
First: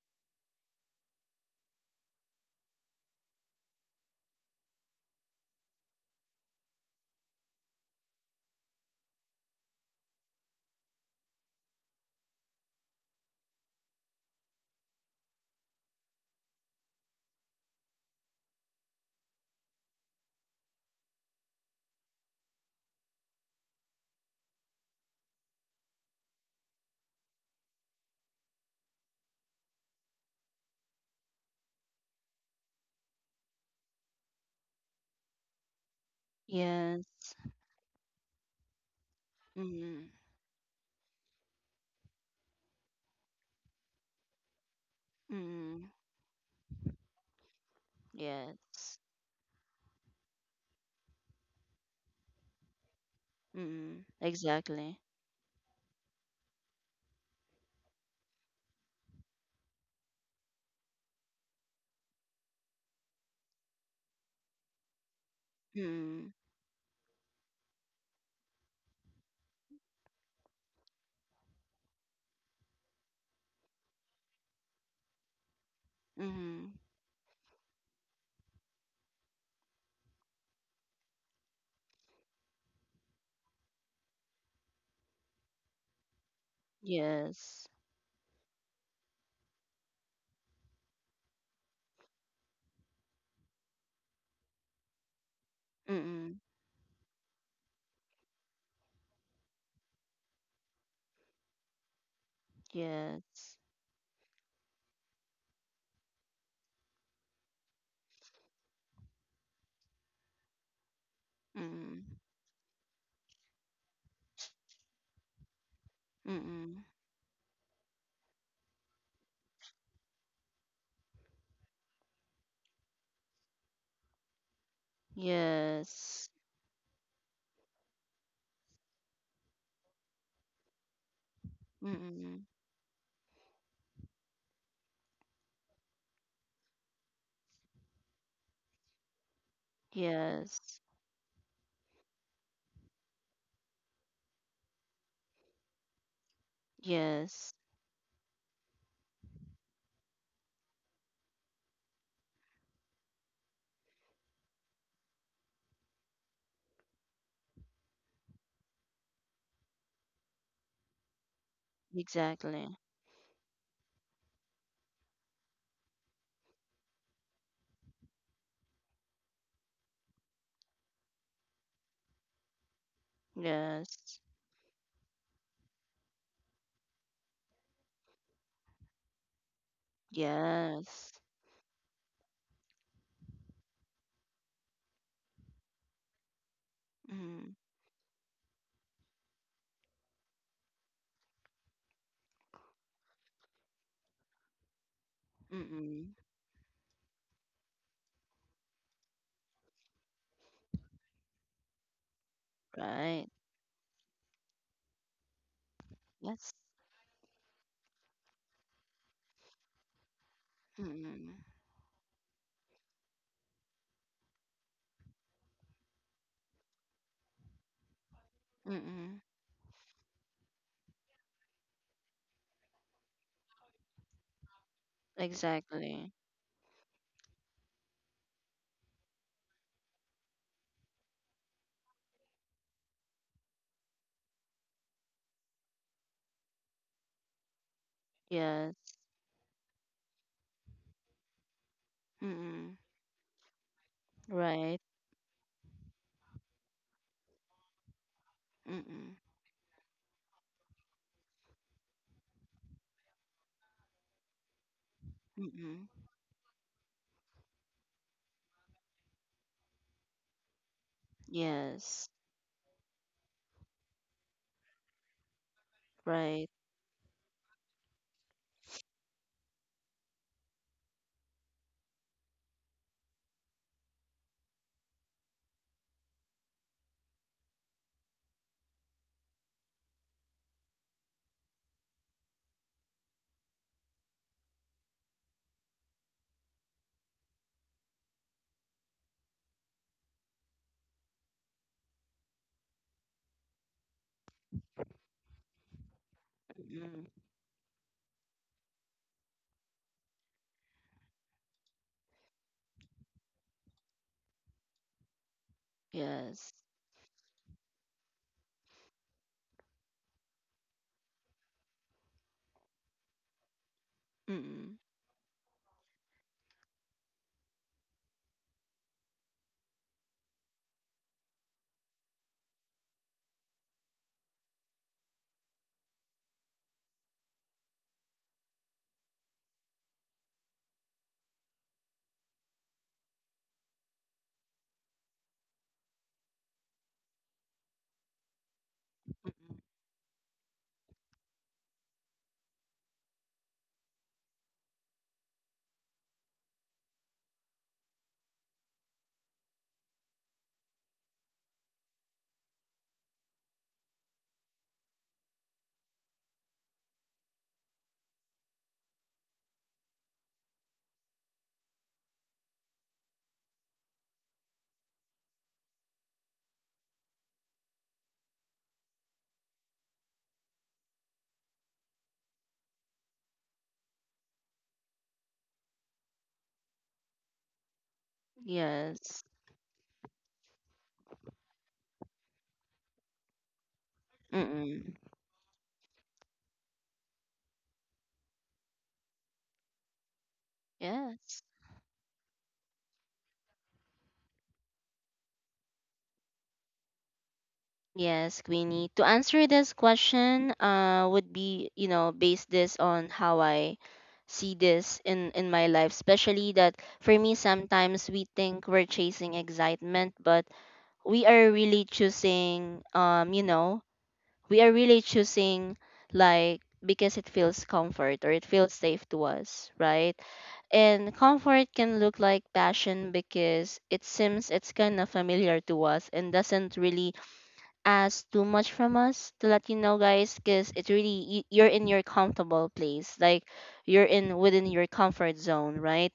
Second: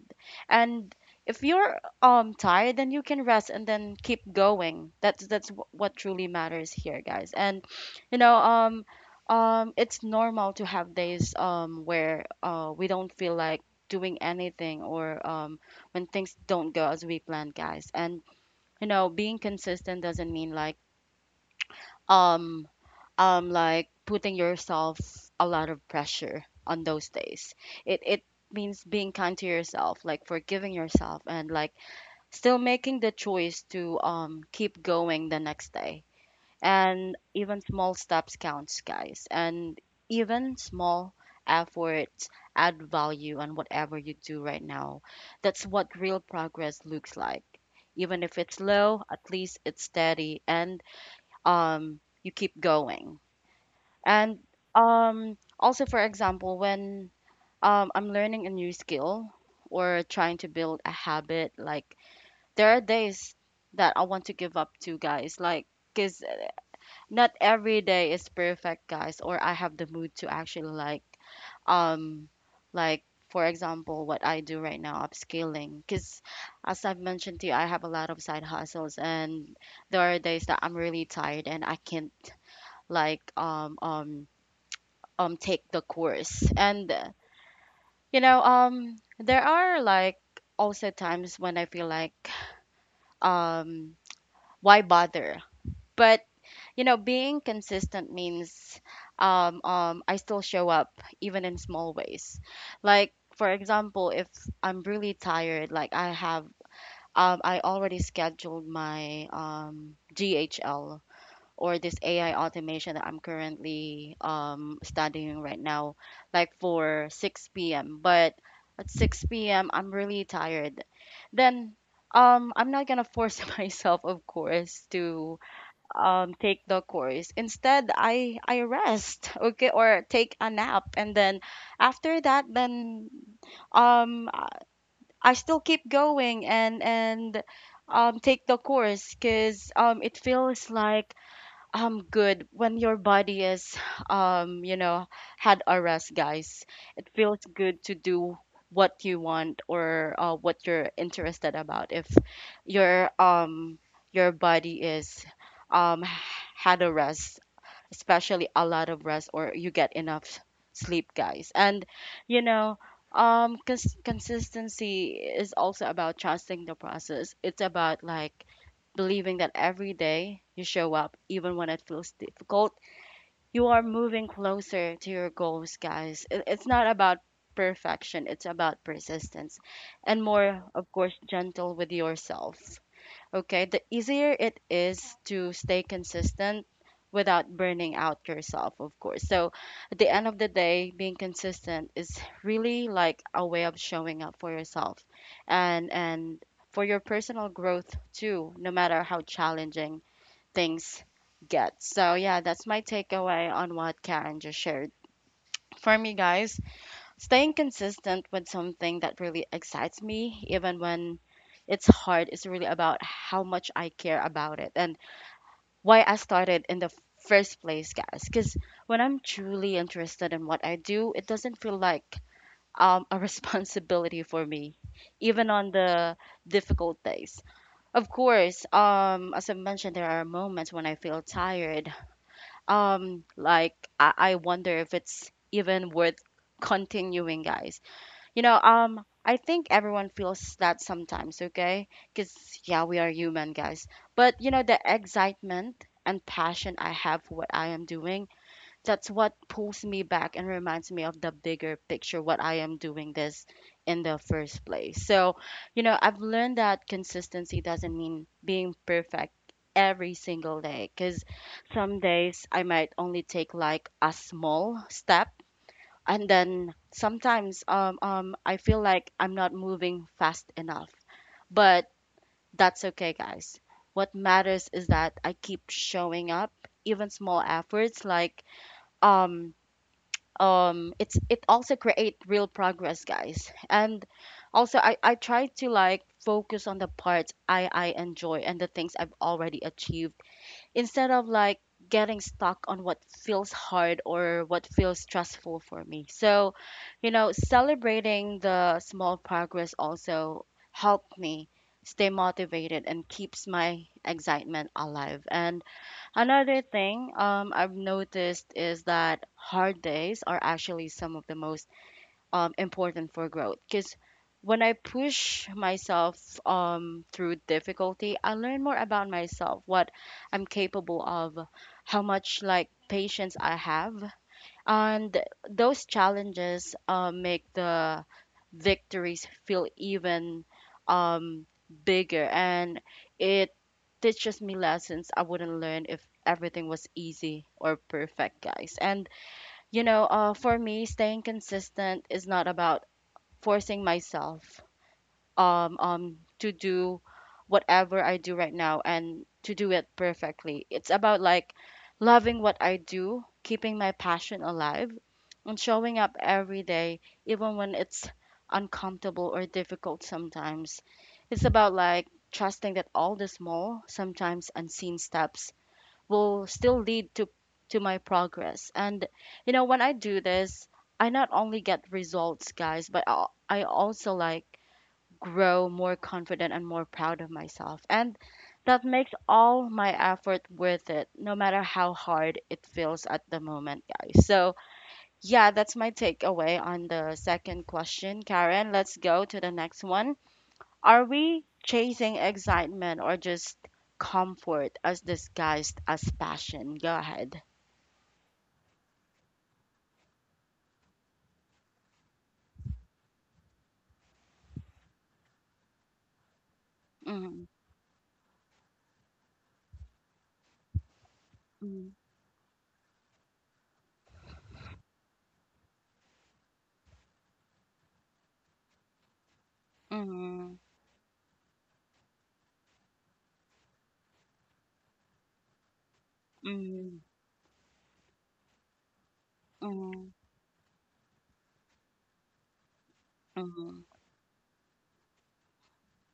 and if you're tired, then you can rest and then keep going. That's what truly matters here, guys. And you know, it's normal to have days where we don't feel like doing anything, or when things don't go as we planned, guys. And you know, being consistent doesn't mean, like, um like putting yourself a lot of pressure on those days. It means being kind to yourself, like forgiving yourself, and like still making the choice to keep going the next day. Yes. And even small steps counts, guys, and Mm-hmm. even small efforts add value on whatever you do right now. That's what real progress looks like. Even if it's Yes. low, at least it's steady, and you keep going. Mm. And Exactly. Also, for example, when I'm learning a new skill or trying to build a habit, like there are days that I want to give up to, guys. Like, because Mm. not every day is perfect, guys, or I have the mood to actually, like, um like for example, what I do right now, upscaling, because Mm. as I've mentioned to you, I have a lot of side hustles, and there are days that I'm really tired and I can't, like, take the course, and Yes. you know, there are, like, also times when I feel like um why bother. But Mm. you know, being consistent means, I still show up even in small ways. Like, for Yes. example, if I'm really tired, like I have I already scheduled my GHL or this Mm. AI automation that I'm currently studying right now, like Mm. for 6 p.m. But at 6 p.m., I'm really tired. Then I'm not gonna force myself, of course, to Yes. Take the course. Instead, I rest, okay, or take a nap, and then after that, Mm. then I still keep going, and take the course because it feels Yes. like good. When your body is, you know, had a rest, guys, it feels Yes. good to do what you want, or what you're interested about. If your your body is um had a rest, especially a lot of rest, or you get enough sleep, guys. And you Exactly. know, consistency is also about trusting the process. It's about, like, believing that every day you show up, even when it feels difficult, you are Yes. moving closer to your goals, guys. It's not about perfection, it's about persistence, and more, of course, Yes. gentle with yourself. Okay, the easier it is to stay consistent without Mm. burning out yourself, of course. So at the end of the day, being consistent is really like a way of showing up for yourself and Mm. and for your personal growth too, no matter how challenging things get. So yeah, that's my Right. takeaway on what Karen just shared. For me, Yes. guys, staying consistent with something that really excites me, even when Mm. it's hard, is really about how much I care about it, and why I started in the first place, guys. Because when I'm Mm. truly interested in what I do, it doesn't feel like a responsibility for me, even on Exactly. the difficult days. Of course, as I mentioned, there are moments when I feel tired. Like I wonder if it's even worth continuing, guys. You know, Yes. I think everyone feels that sometimes, okay? Because, Mm. yeah, we are human, guys. But, you know, Right. the excitement and passion I have for what I am doing, that's Mm. what pulls me back and reminds me of the bigger picture, what I am doing this in the first place. So, you Mm. know, I've learned that consistency doesn't mean being perfect every single day, because some Yes. days I might only take like a small step, and Right. then sometimes, I feel like I'm not moving fast enough. But that's okay, guys. What matters is that I keep showing up, even small efforts, like um, it also create real progress, guys. And also, I try to, like, focus on the parts I enjoy and the things I've already achieved, instead of, like, getting stuck on what feels hard or what feels stressful for me. So, Mm. you know, celebrating the small progress also helped me stay motivated and keeps my excitement alive. And Yes. another thing, I've noticed is that hard days are actually some of the most important for growth, because when I Mm-mm. push myself through difficulty, I learn more about myself, what I'm capable of, how much like patience I have, and those challenges make the victories feel even um, bigger, and it teaches me lessons I wouldn't learn if everything was easy or perfect, guys. And Mm-mm. you know, for me, staying consistent is not about forcing myself to do whatever I do right now, and to do it perfectly. It's about, like, loving what I do, keeping my passion alive, and showing up every day, even when it's uncomfortable or difficult sometimes. It's about, like, trusting that all the small, sometimes unseen steps will still lead to my progress. And you know, when I do this, I not only get results, guys, but I also, like, grow more confident and more proud of myself, and that makes Yes. all my effort worth it, no matter how hard it feels at the moment, guys. So Mm-mm. yeah, that's my takeaway on the second question, Karen. Let's go to the next one. Are Yes. we chasing excitement or just comfort as disguised as passion? Go ahead. Yes, Queenie. To answer this question, would be, you know, base this on how I see this in my life, especially that for me Mm-hmm. sometimes we think we're chasing excitement, but we are really Mm-hmm. choosing, you know, we are really choosing like because it feels comfort or it feels safe to us, right? And comfort can look like passion because it seems it's kind of familiar to us, and doesn't Mm-hmm. really ask too much from us to let you know, Mm-hmm. guys, because it really, you're in your comfortable place. Like Mm-hmm. you're in within your comfort zone, right?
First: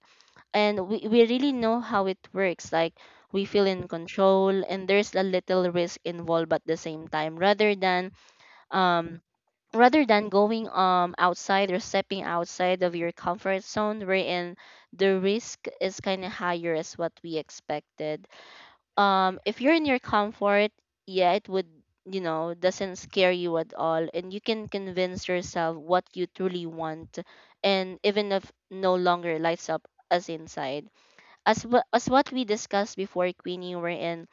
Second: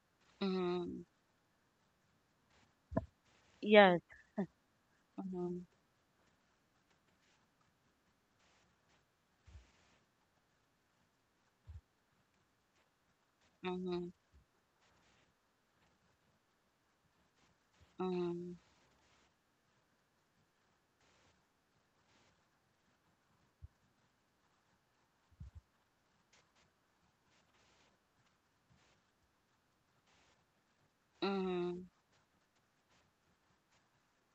And Mm-hmm. We really know how it works. Like we feel in Yes. control and there's a Mm-hmm. little risk involved at the same time rather than um rather than going outside or stepping outside of your comfort zone, Mm-hmm. we in the risk is kind of higher as what we expected. Mm-hmm. If you're in your comfort, yeah, it would, doesn't scare you at all, and you can convince yourself what you truly want. And even if no longer lights up as inside, as what we discussed before, Queenie, we in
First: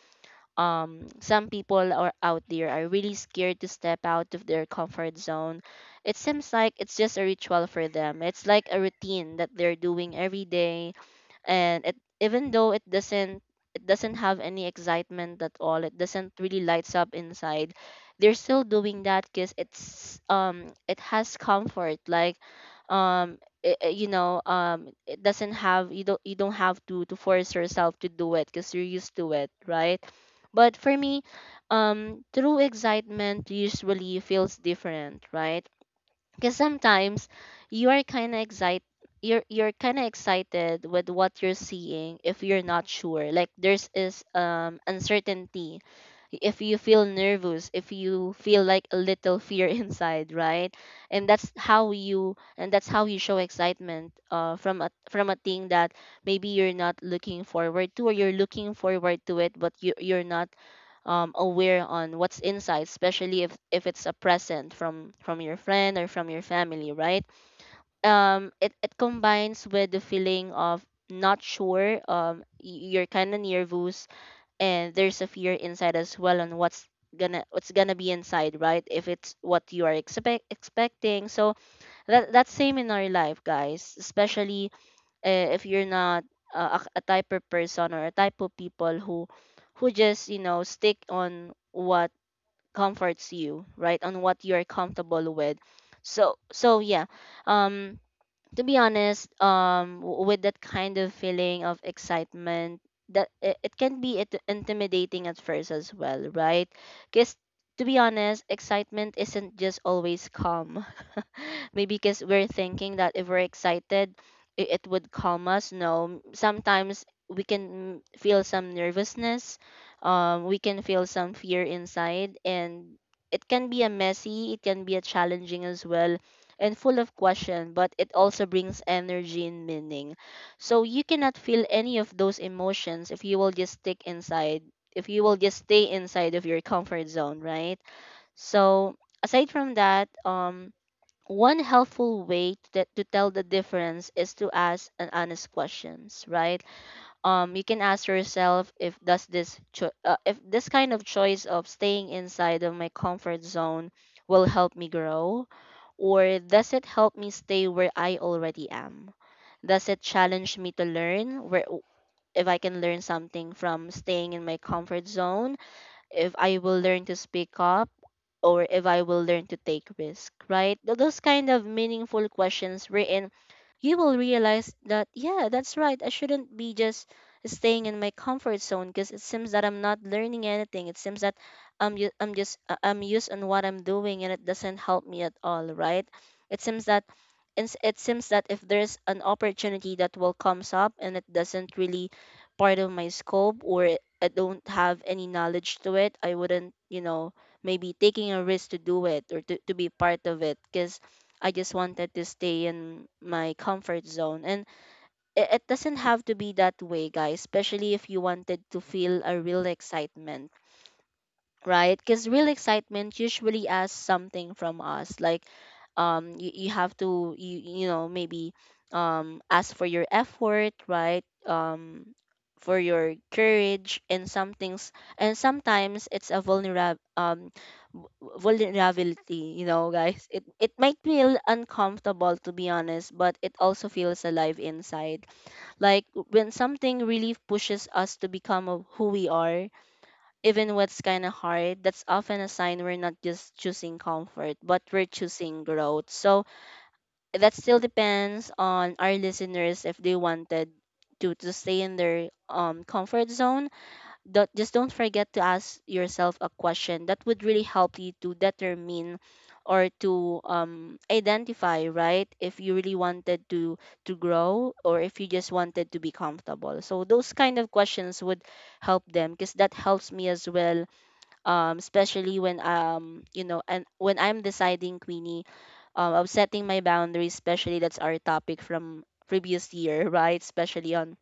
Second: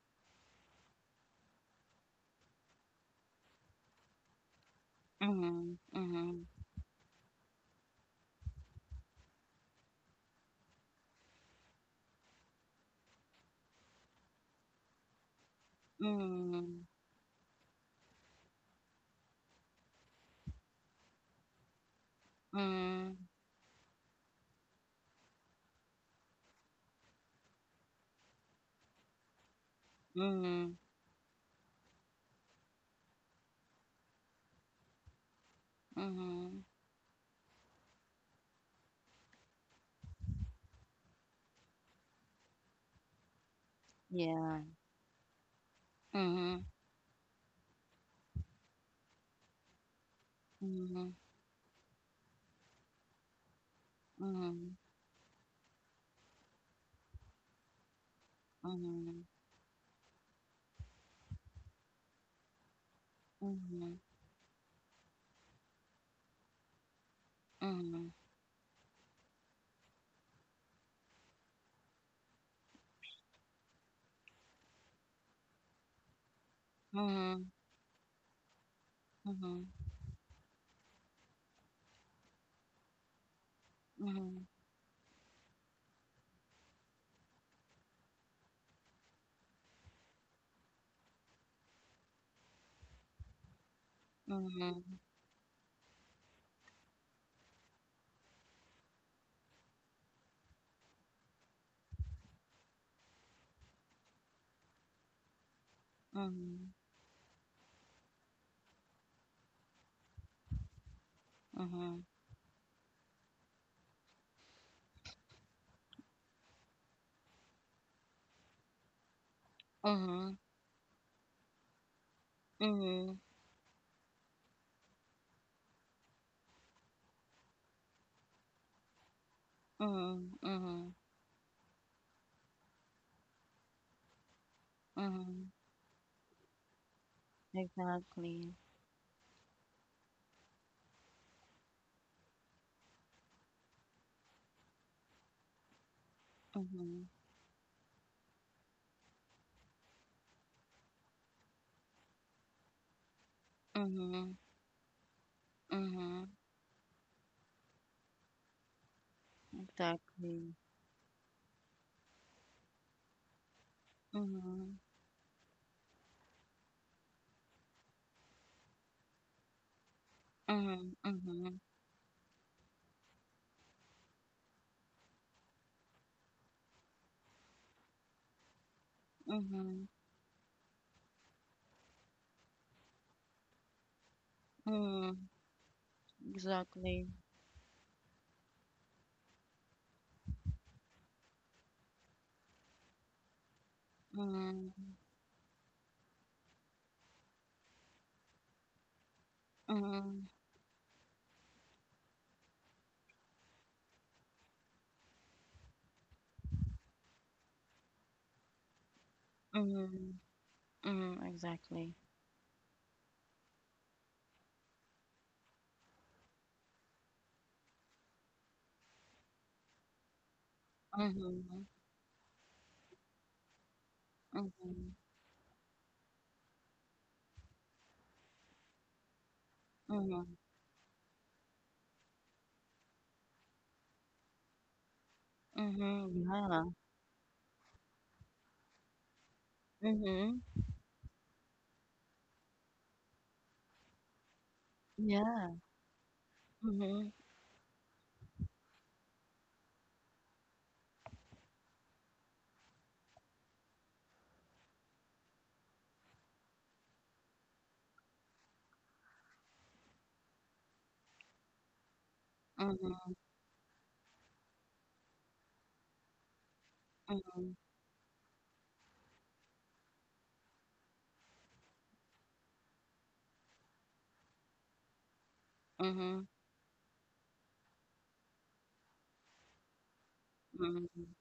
some people are out there are really scared to step out of their comfort Mm-hmm. zone. Mm-hmm. It Mm-hmm. seems like it's just a ritual for them. It's like a routine that they're doing every day. And it, even though it doesn't have any excitement at all, it doesn't really lights up inside. They're still doing that because it's, it has comfort. Like Mm-hmm. Mm-hmm. um it doesn't have, you don't have to force yourself to do it because you're used to it, right? Mm-hmm. But for me, true excitement usually feels different, right? Because Mm-hmm. sometimes you are kind of excited. You're kind of excited with what you're seeing if you're not sure. Like there's is Yeah. Uncertainty. If Mm-hmm. you feel nervous, if you feel like a little fear inside, right? Mm-hmm. And that's how you show excitement Mm-hmm. from a thing that maybe you're not looking forward to, or you're looking Mm-hmm. forward to it but you're not aware on what's inside, especially if Mm-hmm. it's a present from your friend or from your family, right? Mm-hmm. It combines with the feeling of not sure. You're kind of nervous, and there's a fear inside as well on what's Mm-hmm. gonna be inside, right? If it's what Mm-hmm. you are expect expecting, so that's same in our life, guys. Especially if you're not a type of person or a type of people who just stick on what comforts you, right? On what you're Mm-hmm. comfortable with. So, yeah. Um to be honest, with that kind of feeling of excitement, that it can be it intimidating at first as well, right? Mm-hmm. Cuz to be honest, excitement isn't just always calm, maybe Mhm, because we're thinking that if we're excited, it would calm us. No, sometimes we can feel some nervousness, mhm, we can feel some fear inside, and mhm, it can be a messy, it can be a challenging as well, and full of question, but it also brings energy and meaning. mhm, So mhm, you cannot feel any of those emotions if you will just stick inside, if you will mhm. just stay inside of your comfort zone, right? Exactly. So aside from that, one helpful way that to tell the difference is to ask an honest questions, right? Mhm, you can ask yourself, if does this if this kind of choice of staying inside of my comfort zone mhm, will help me grow, mhm. or does it help me stay where I already am? Does it Exactly. challenge me to learn where, if I can learn something from staying in my Mhm, comfort zone, if I will learn to speak up, or if I will learn to take risk, right? mhm, Those kind mhm, of meaningful questions wherein you will realize that, yeah, that's right. I shouldn't be just staying in my comfort zone because it seems that I'm mhm, not learning anything. It seems that I'm, I'm just, I'm used on what I'm doing and it doesn't help me mhm. at all, right? It seems that, Exactly. It seems that if there's an opportunity that will comes up and it doesn't really part of my scope or I don't Mhm, have any knowledge to it, I wouldn't, maybe taking a risk to do it or to be part mhm, of it because I just wanted to stay in my comfort zone. And it doesn't have to be that way, guys, especially if you wanted to feel a real mhm, excitement, mhm. Exactly. right? Because real excitement usually asks something from us, like you have to, maybe ask for your effort, right? Mhm, For your courage and some things, mhm, and sometimes it's a v- vulnerability, you know, guys. mhm, It might feel uncomfortable to be honest, but it also feels alive inside. Like mhm. when Yeah. something really pushes us to become of who we are, Mhm. even what's kind of hard, that's often a sign we're not just choosing comfort, but we're Yeah. choosing growth. So Mhm, that still depends on our listeners if they wanted to stay in their comfort zone. Don't, just don't forget to ask yourself a question that would really help you to determine or to identify, right? If you really mhm, wanted to grow, or if you just wanted to be comfortable. So those mhm, kind of questions would help them because that helps me as well, especially when and when I'm deciding, Queenie, of mhm, setting my boundaries, especially that's our topic from previous year right? Especially on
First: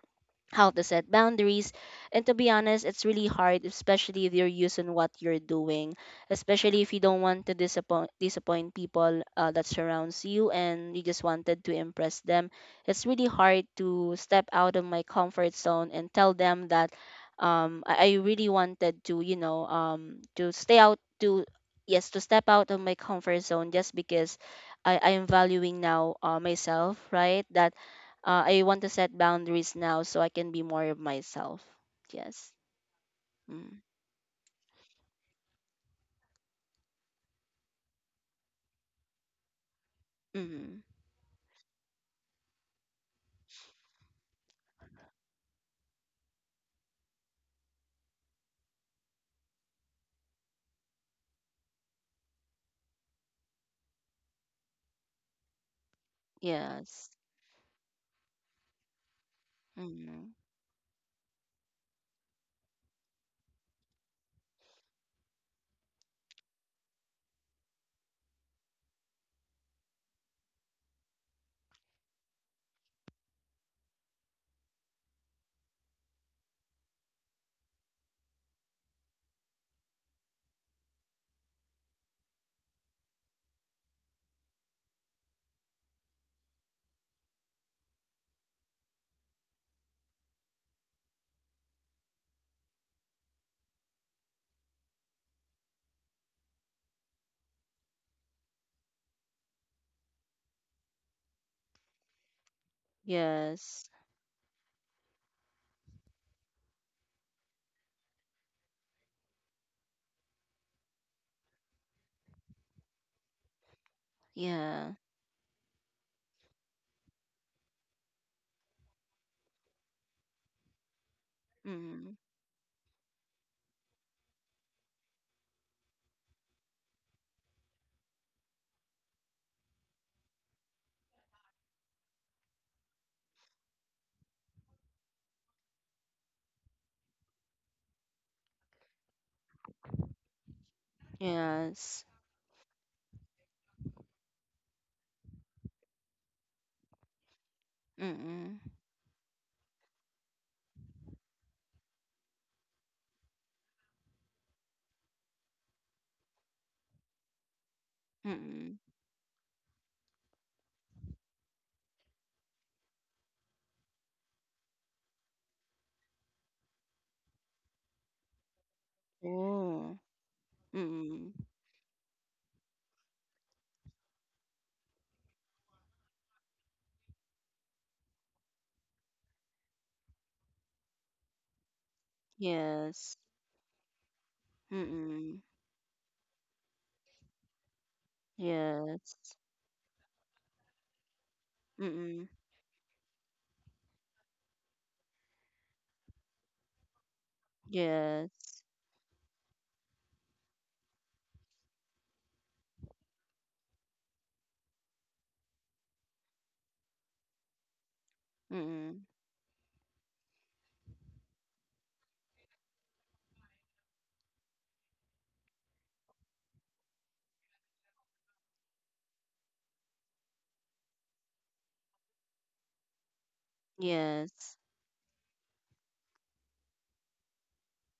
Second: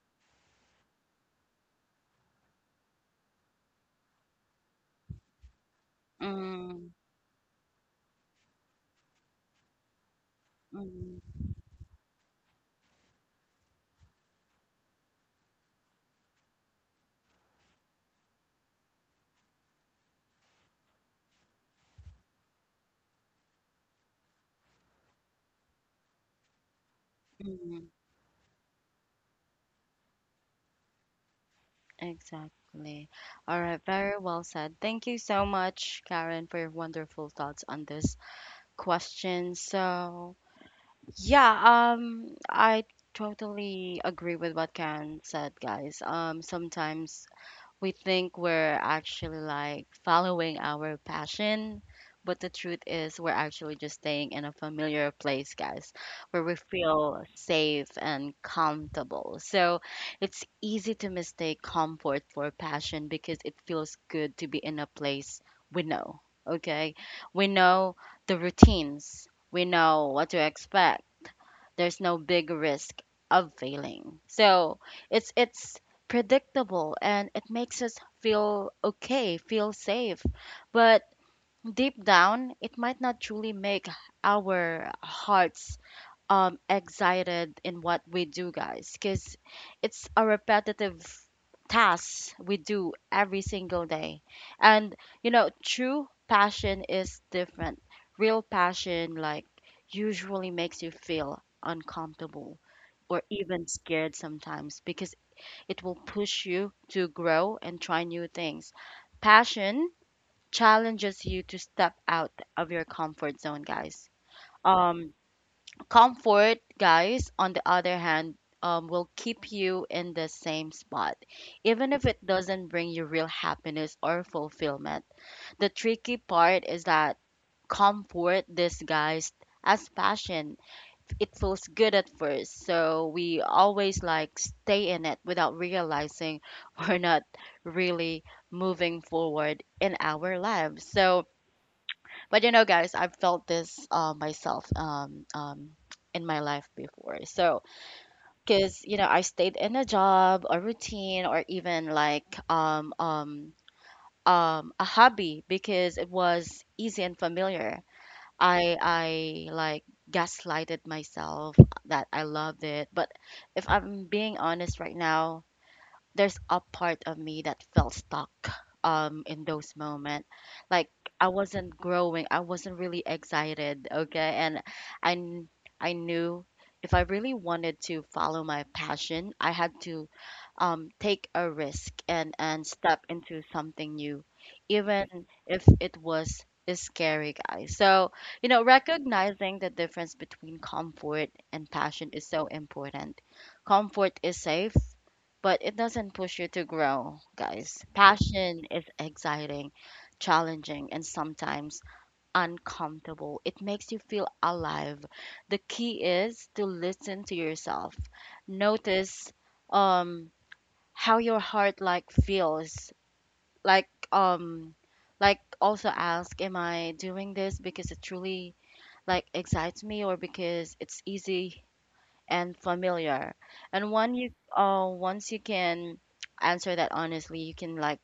how to set boundaries. And to be honest, it's really hard, especially if you're using what you're doing, especially mhm, if you don't want to disappoint people that surrounds you and you just mhm, wanted to impress them. It's really hard to step out of my comfort zone and tell them that I really wanted to, you know, to stay out to, yes, to step out of my comfort zone just because I am valuing now, myself, right? mhm, That mhm. I want to set boundaries now so I can be more of myself. Yes. Exactly. All Mm. right, very well said. Thank you so much, Karen, for your wonderful thoughts on this question. So Mm-hmm. yeah, I totally agree with what Karen said, guys. Sometimes we think we're actually, like, following our passion, but the truth is we're actually just staying in a familiar place, guys, where we Yes. feel safe and comfortable. So Mm-hmm. it's easy to mistake comfort for passion, because it feels good to be in a place we know. Okay, we know the routines, we know what to expect. There's no big risk of failing. So it's predictable, and it makes us feel okay, feel safe. But deep down, it might not truly make our hearts excited in what we do, guys, because it's a repetitive task we do every single day. And you know, true passion is different. Real passion like usually makes you feel uncomfortable or even Yes. scared sometimes because it will push you to grow and try new things. Passion challenges you to step out of your comfort zone, guys. Yeah. um Comfort, guys, on the other hand, will keep you in the same spot, even if Mm-hmm. it doesn't bring you real happiness or fulfillment. The tricky part is that comfort disguised as passion. It feels good at first, so we always like stay in it without realizing we're not really moving forward in our lives. So, Yes. but you know, guys, I've felt this myself in my life before. So, Mm-hmm. because you know, I stayed in a job, a routine, or even like um, um, a hobby because it was easy and familiar. I Mm-hmm. I like gaslighted myself that I loved it, but if I'm being honest right now, there's a part of me that felt stuck in those Oh. moments, like I Mm-hmm. wasn't growing, I wasn't really excited, okay? And i kn- I knew if I really wanted to follow my passion, I had to take a risk and step Yes. into something new, even Mm-hmm. if it was is scary, guys. So, you know, Yes. recognizing the difference between comfort and passion is Mm-hmm. so important. Comfort is safe, but it doesn't push you to grow, guys. Passion Yes. is exciting, challenging, and sometimes uncomfortable. It makes you feel alive. The key is to listen to yourself. Mm-hmm. Notice um how your heart like feels, like um like also ask, am I doing this because it truly like excites me, or because it's easy and familiar? And one you Yes. Once you can answer that honestly, you can like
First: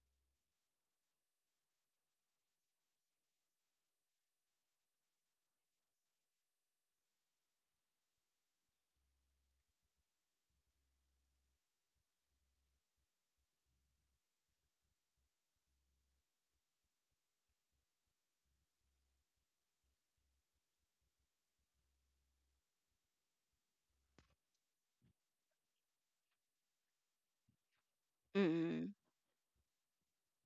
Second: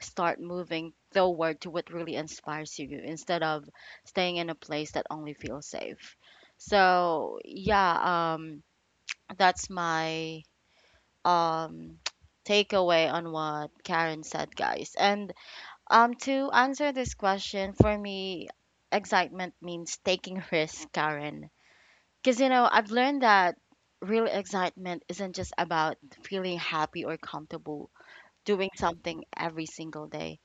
start moving forward to what really inspires you instead of staying in a place that only feels safe. So yeah, that's my um takeaway on what Karen said, guys. And to answer this question, for me, excitement means taking risk, Karen. Because you know, I've learned that real excitement isn't just about feeling happy or comfortable doing Mm-hmm. something every single day.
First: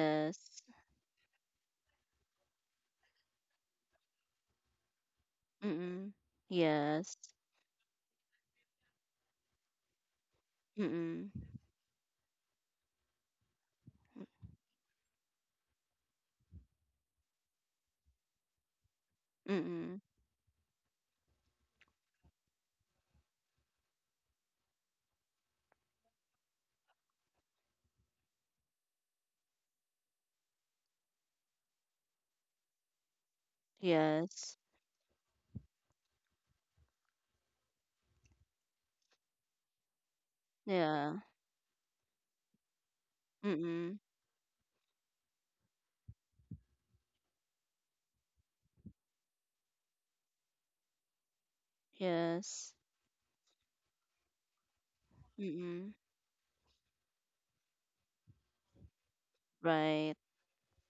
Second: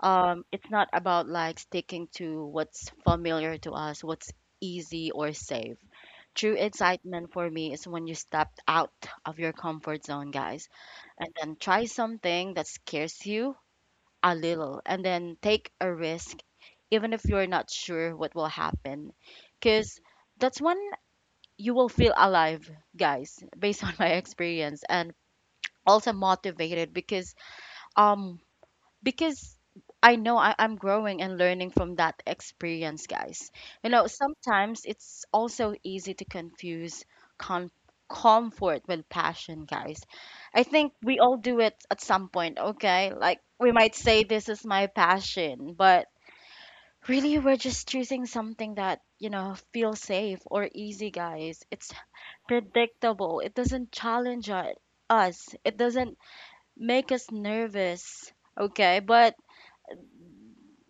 It's not about like sticking to what's familiar to us, what's easy or safe. Mm-hmm. True Yes. excitement for me is when you stepped out of your comfort zone, guys, and Mm-hmm. then try something that scares you a little, and then take a risk even if you're not sure what will happen, because Mm-mm. that's when you will feel alive, guys, based on my experience, and also motivated because um because I know I'm growing and learning from that experience, guys. You know, Yes. sometimes it's also easy to confuse com- comfort with passion, guys. I think Yeah. we all do it at some point, okay? Like, we might Mm-mm. say, this is my passion, but really, we're just choosing something that, you know, feels safe or easy, guys. It's Yes. predictable, it doesn't challenge us, it Mm-mm. doesn't make us nervous, okay? But Right.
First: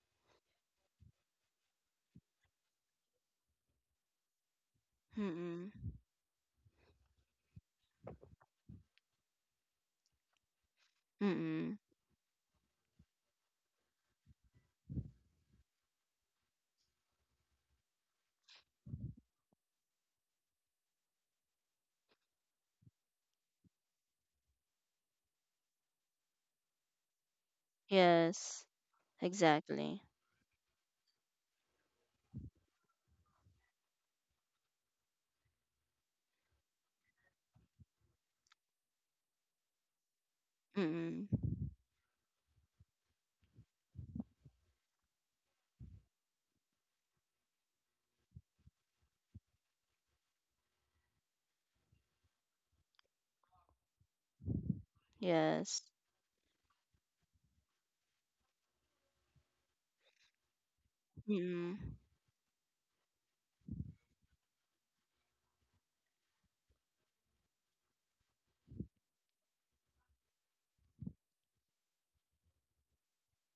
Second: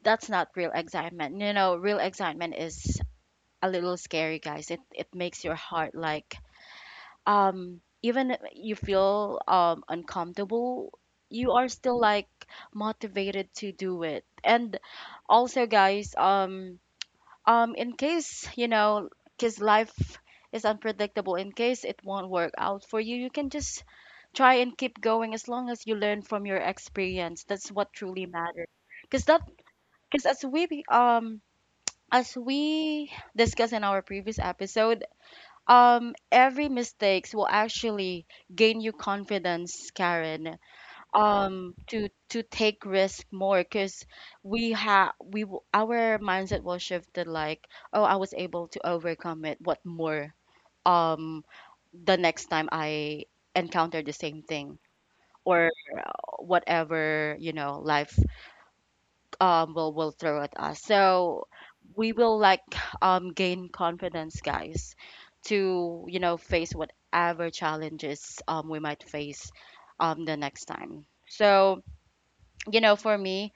that's not real excitement. You know, real excitement is a little scary, guys. It makes your Mm-mm. heart like even if you feel uncomfortable, you are Mm-mm. still like motivated to do it. And also, guys, in case, you know, cuz life is unpredictable, in case it won't work out for you, you can just try and keep going as long as you learn from your experience. That's what truly Yes. matters. Cuz that Exactly. cuz as we discussed in our previous episode, every mistakes will actually gain you confidence, Karen, Mm-mm. To take risk more because we have we w- our mindset was shifted like, oh, I was able to overcome it. What more? Um, the next time I encounter the same thing or Yes. Whatever, you know, life will throw at us. So Mm-mm. we will like gain confidence, guys, to, you know, face whatever challenges we might face the next time. So, you know, for me,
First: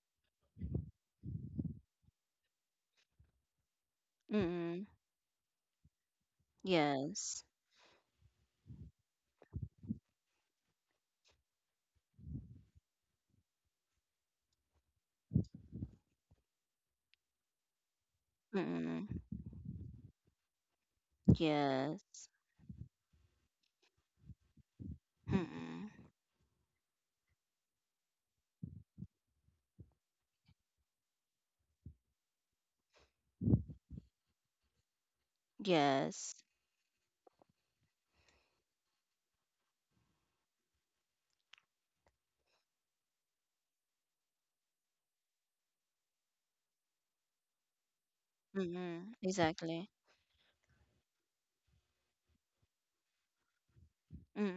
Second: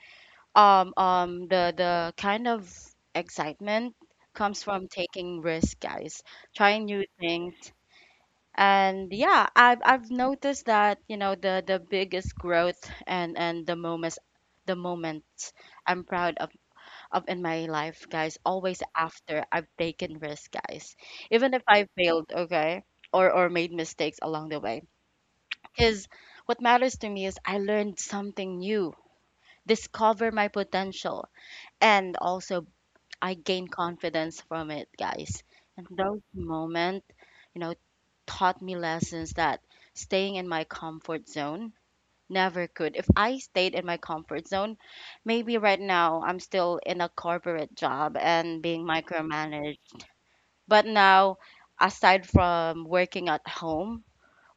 the kind of excitement comes Mm-mm. from taking risk, guys, trying new Yes. things. And yeah, I've noticed that, you know, the biggest growth and the moments, the moment I'm proud up in my life, guys, always Mm-mm. after I've taken risks, guys. Even if I Yes. failed, okay, or made mistakes along the way. Mm-mm. Because what matters to me is I learned something new, discover my potential, and also I gain confidence from it, guys. And those Yes. moments, you know, taught me lessons that staying in my comfort zone never could. If I stayed in my comfort zone, maybe right now I'm still in a corporate job and being Mm-mm. micromanaged. Exactly. But now, aside from working at home,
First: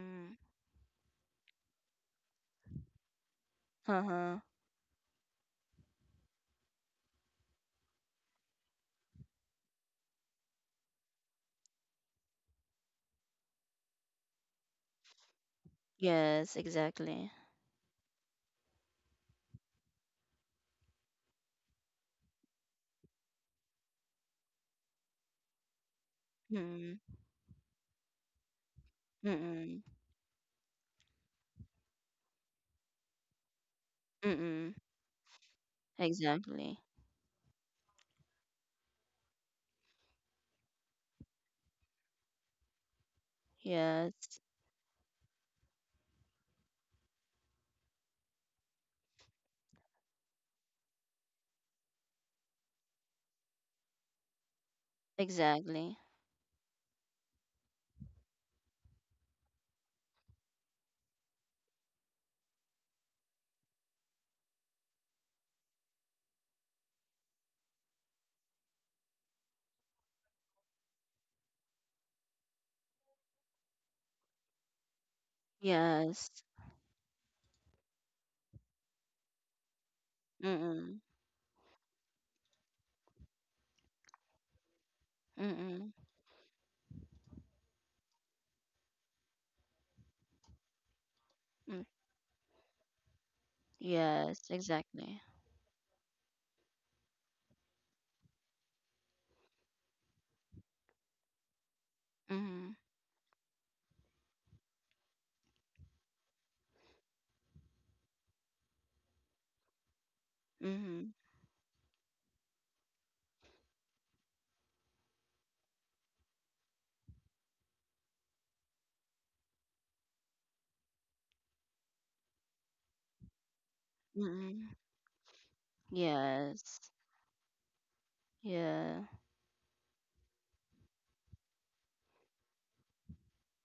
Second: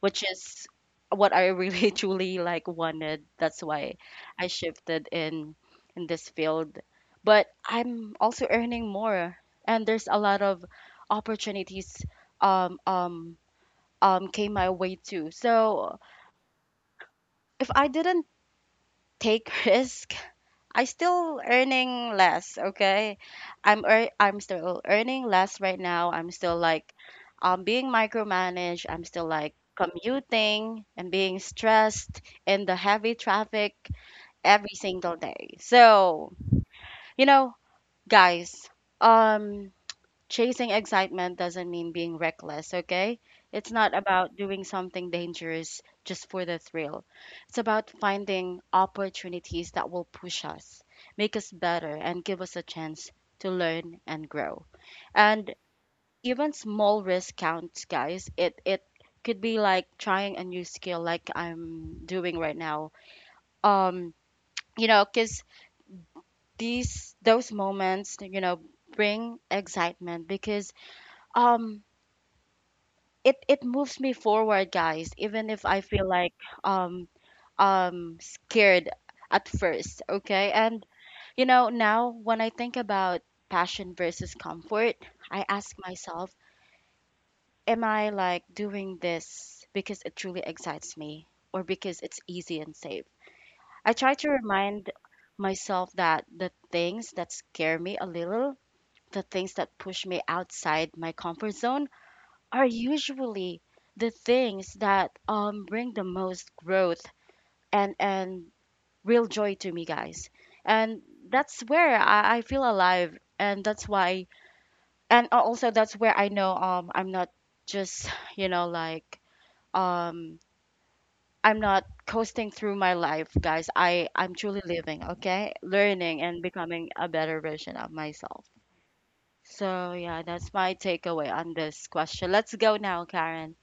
which is what I really truly like wanted, that's why Uh-huh. I shifted in this field. But I'm also earning more, and there's a lot of opportunities um um came my way too. So Yes, exactly. if I didn't take risk, I still earning less, okay? I'm still earning less right now. I'm still like Mm-mm. Being micromanaged. I'm still like Mm-mm. commuting and being stressed in the heavy traffic Mm-mm. every single day. So, Exactly. you know, guys, um chasing excitement doesn't mean being reckless, okay? It's not Yes. about doing something dangerous just for the thrill. It's about finding opportunities that will push us, make us better, and give us a chance to learn and grow. And Exactly. even small risk counts, guys. It could be like trying a new skill like I'm doing right now. Um, you know, 'cause these those moments, you know, bring excitement because um it moves me forward, guys, even if I feel Yes. like um scared at first, okay? And Mm-mm. you know, now when I think about passion versus comfort, I ask Mm-mm. myself, am I like doing this because it truly excites me or Mm. because it's easy and safe? I try to Yes, remind exactly. myself that the things that scare me a little, the things that push me outside my comfort zone are Mm-hmm. usually the things that bring the most growth and real joy to me, guys. Mm-hmm. And that's where I feel alive, and that's why, and al- also that's where I know I'm not just, you know, like, um I'm not coasting through my life, guys. I'm truly Mm-mm. living, okay, learning and Yes. becoming a better version of myself. Yeah. So yeah, that's my takeaway on this question. Let's go now, Karen,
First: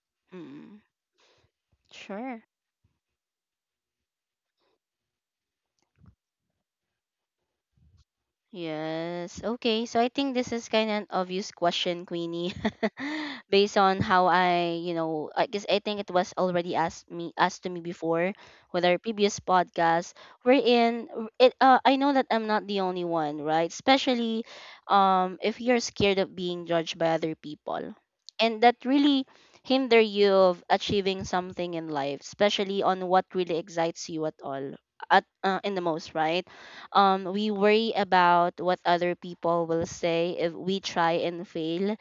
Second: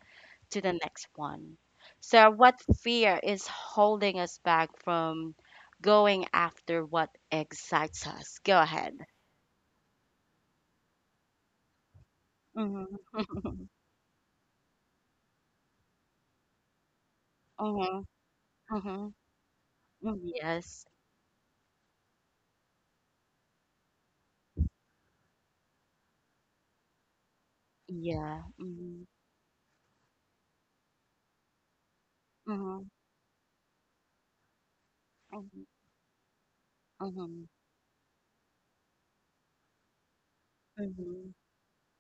to the Mm-mm. next one. So, Sure. what fear is holding us back from going after what excites us? Go ahead. Yes. Okay. So I think this is kind of an obvious question, Queenie, Mm-hmm. based on how I, I guess I think it was already asked to me Mm-hmm. before with our Mm-hmm. previous podcast. Mm-hmm. We're Yes. in it. I know that I'm not the only one, right? Especially, if you're scared of being judged by other people, Yeah. and that Mm-hmm. really hinder you of achieving something in life, especially Mm-hmm. on what really excites you at all, at in the most, right? Mm-hmm. We worry about what other people will say if we try Mm-hmm. and fail.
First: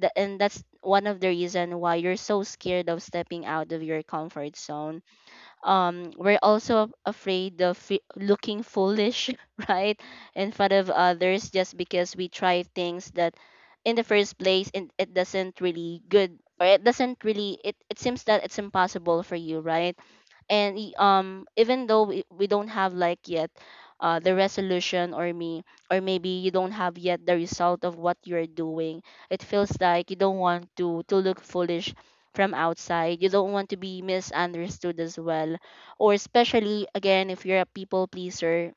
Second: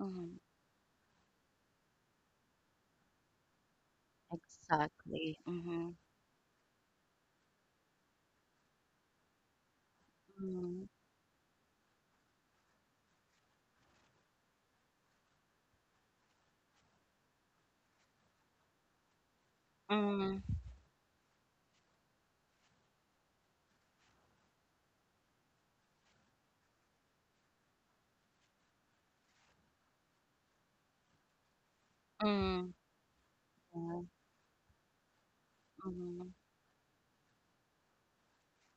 Mm-hmm. And that's one of the reason why you're so scared of stepping out of your comfort zone. Exactly. Mm-hmm. We're also afraid of looking foolish right in front Mm-hmm. of others just because we try things that in the first place and it doesn't really good, or it doesn't really, it seems that it's impossible for you, right? Mm-hmm. And even though we don't have like yet the resolution, or maybe you don't have yet the result of what you're doing, it feels like you don't want to look foolish from Mm-hmm. outside. You don't want to be misunderstood as well, or Mm-hmm. especially again, if you're a people pleaser,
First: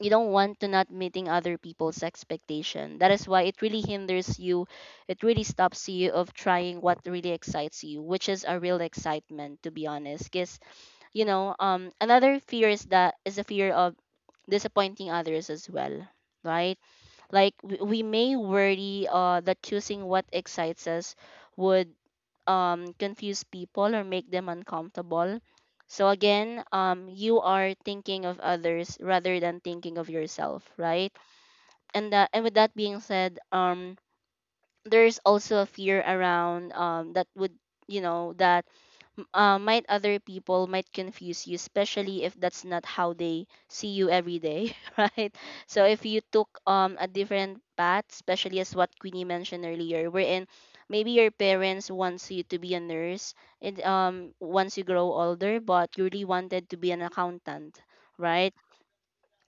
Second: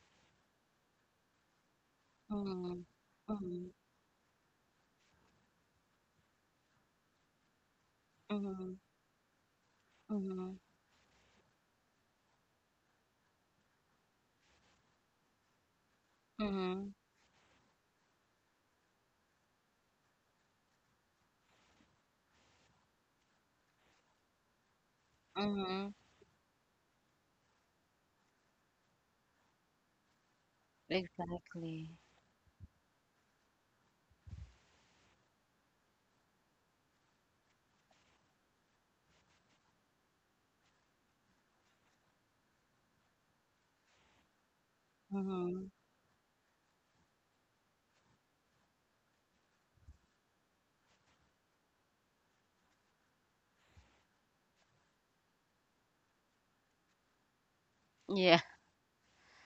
you don't want to not meeting other people's expectation, that is why it Mm-hmm. really hinders you, it really stops you of trying what really excites you, which is a Mm-hmm. real excitement to be honest. Cause another fear is that, is a fear of disappointing others as well, right? Mm-hmm. Like we may worry that choosing what excites us would confuse people or make them uncomfortable. Mm-hmm. So again, you are thinking of others rather than thinking of yourself, right? Exactly. And that, and with that being said, there's also a fear around that would, you know, that might other people might confuse you, especially if that's not how they see you every day, right? Mm-hmm. So if you took a different path, especially as what Queenie mentioned earlier, wherein maybe your parents wants you to be a nurse, and once you grow older, but you really wanted to be an accountant, Yeah. right?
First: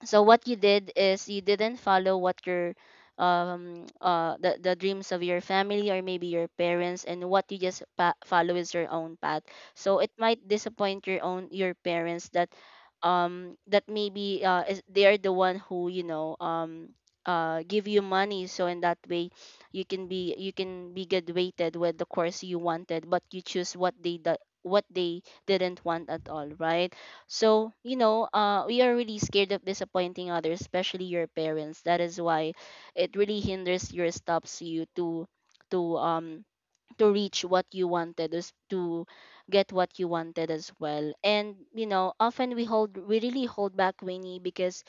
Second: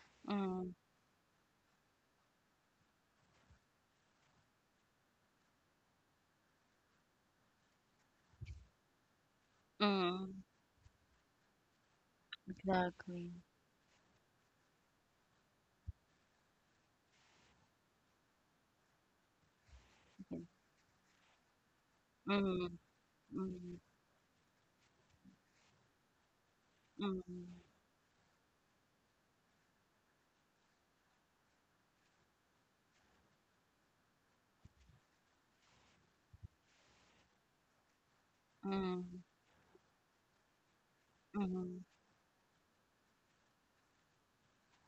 So what you Mm, did is you didn't follow what your the dreams of your family or maybe your parents, and what you just follow is your own path. So it might mm. disappoint your own, your parents, that Exactly. That maybe is, they are the one who you know, give you money, so in that way you can be, Okay. you can be graduated with the course you Mm, wanted, but you choose mm, what they do, what they didn't want at all, right? So, mm, you know, we are really scared of disappointing others, especially your parents. That is why it really hinders your stops you to to reach what you wanted, is to mm, get what you wanted as well. And mm, you know, often we hold, we really hold back, Winnie, because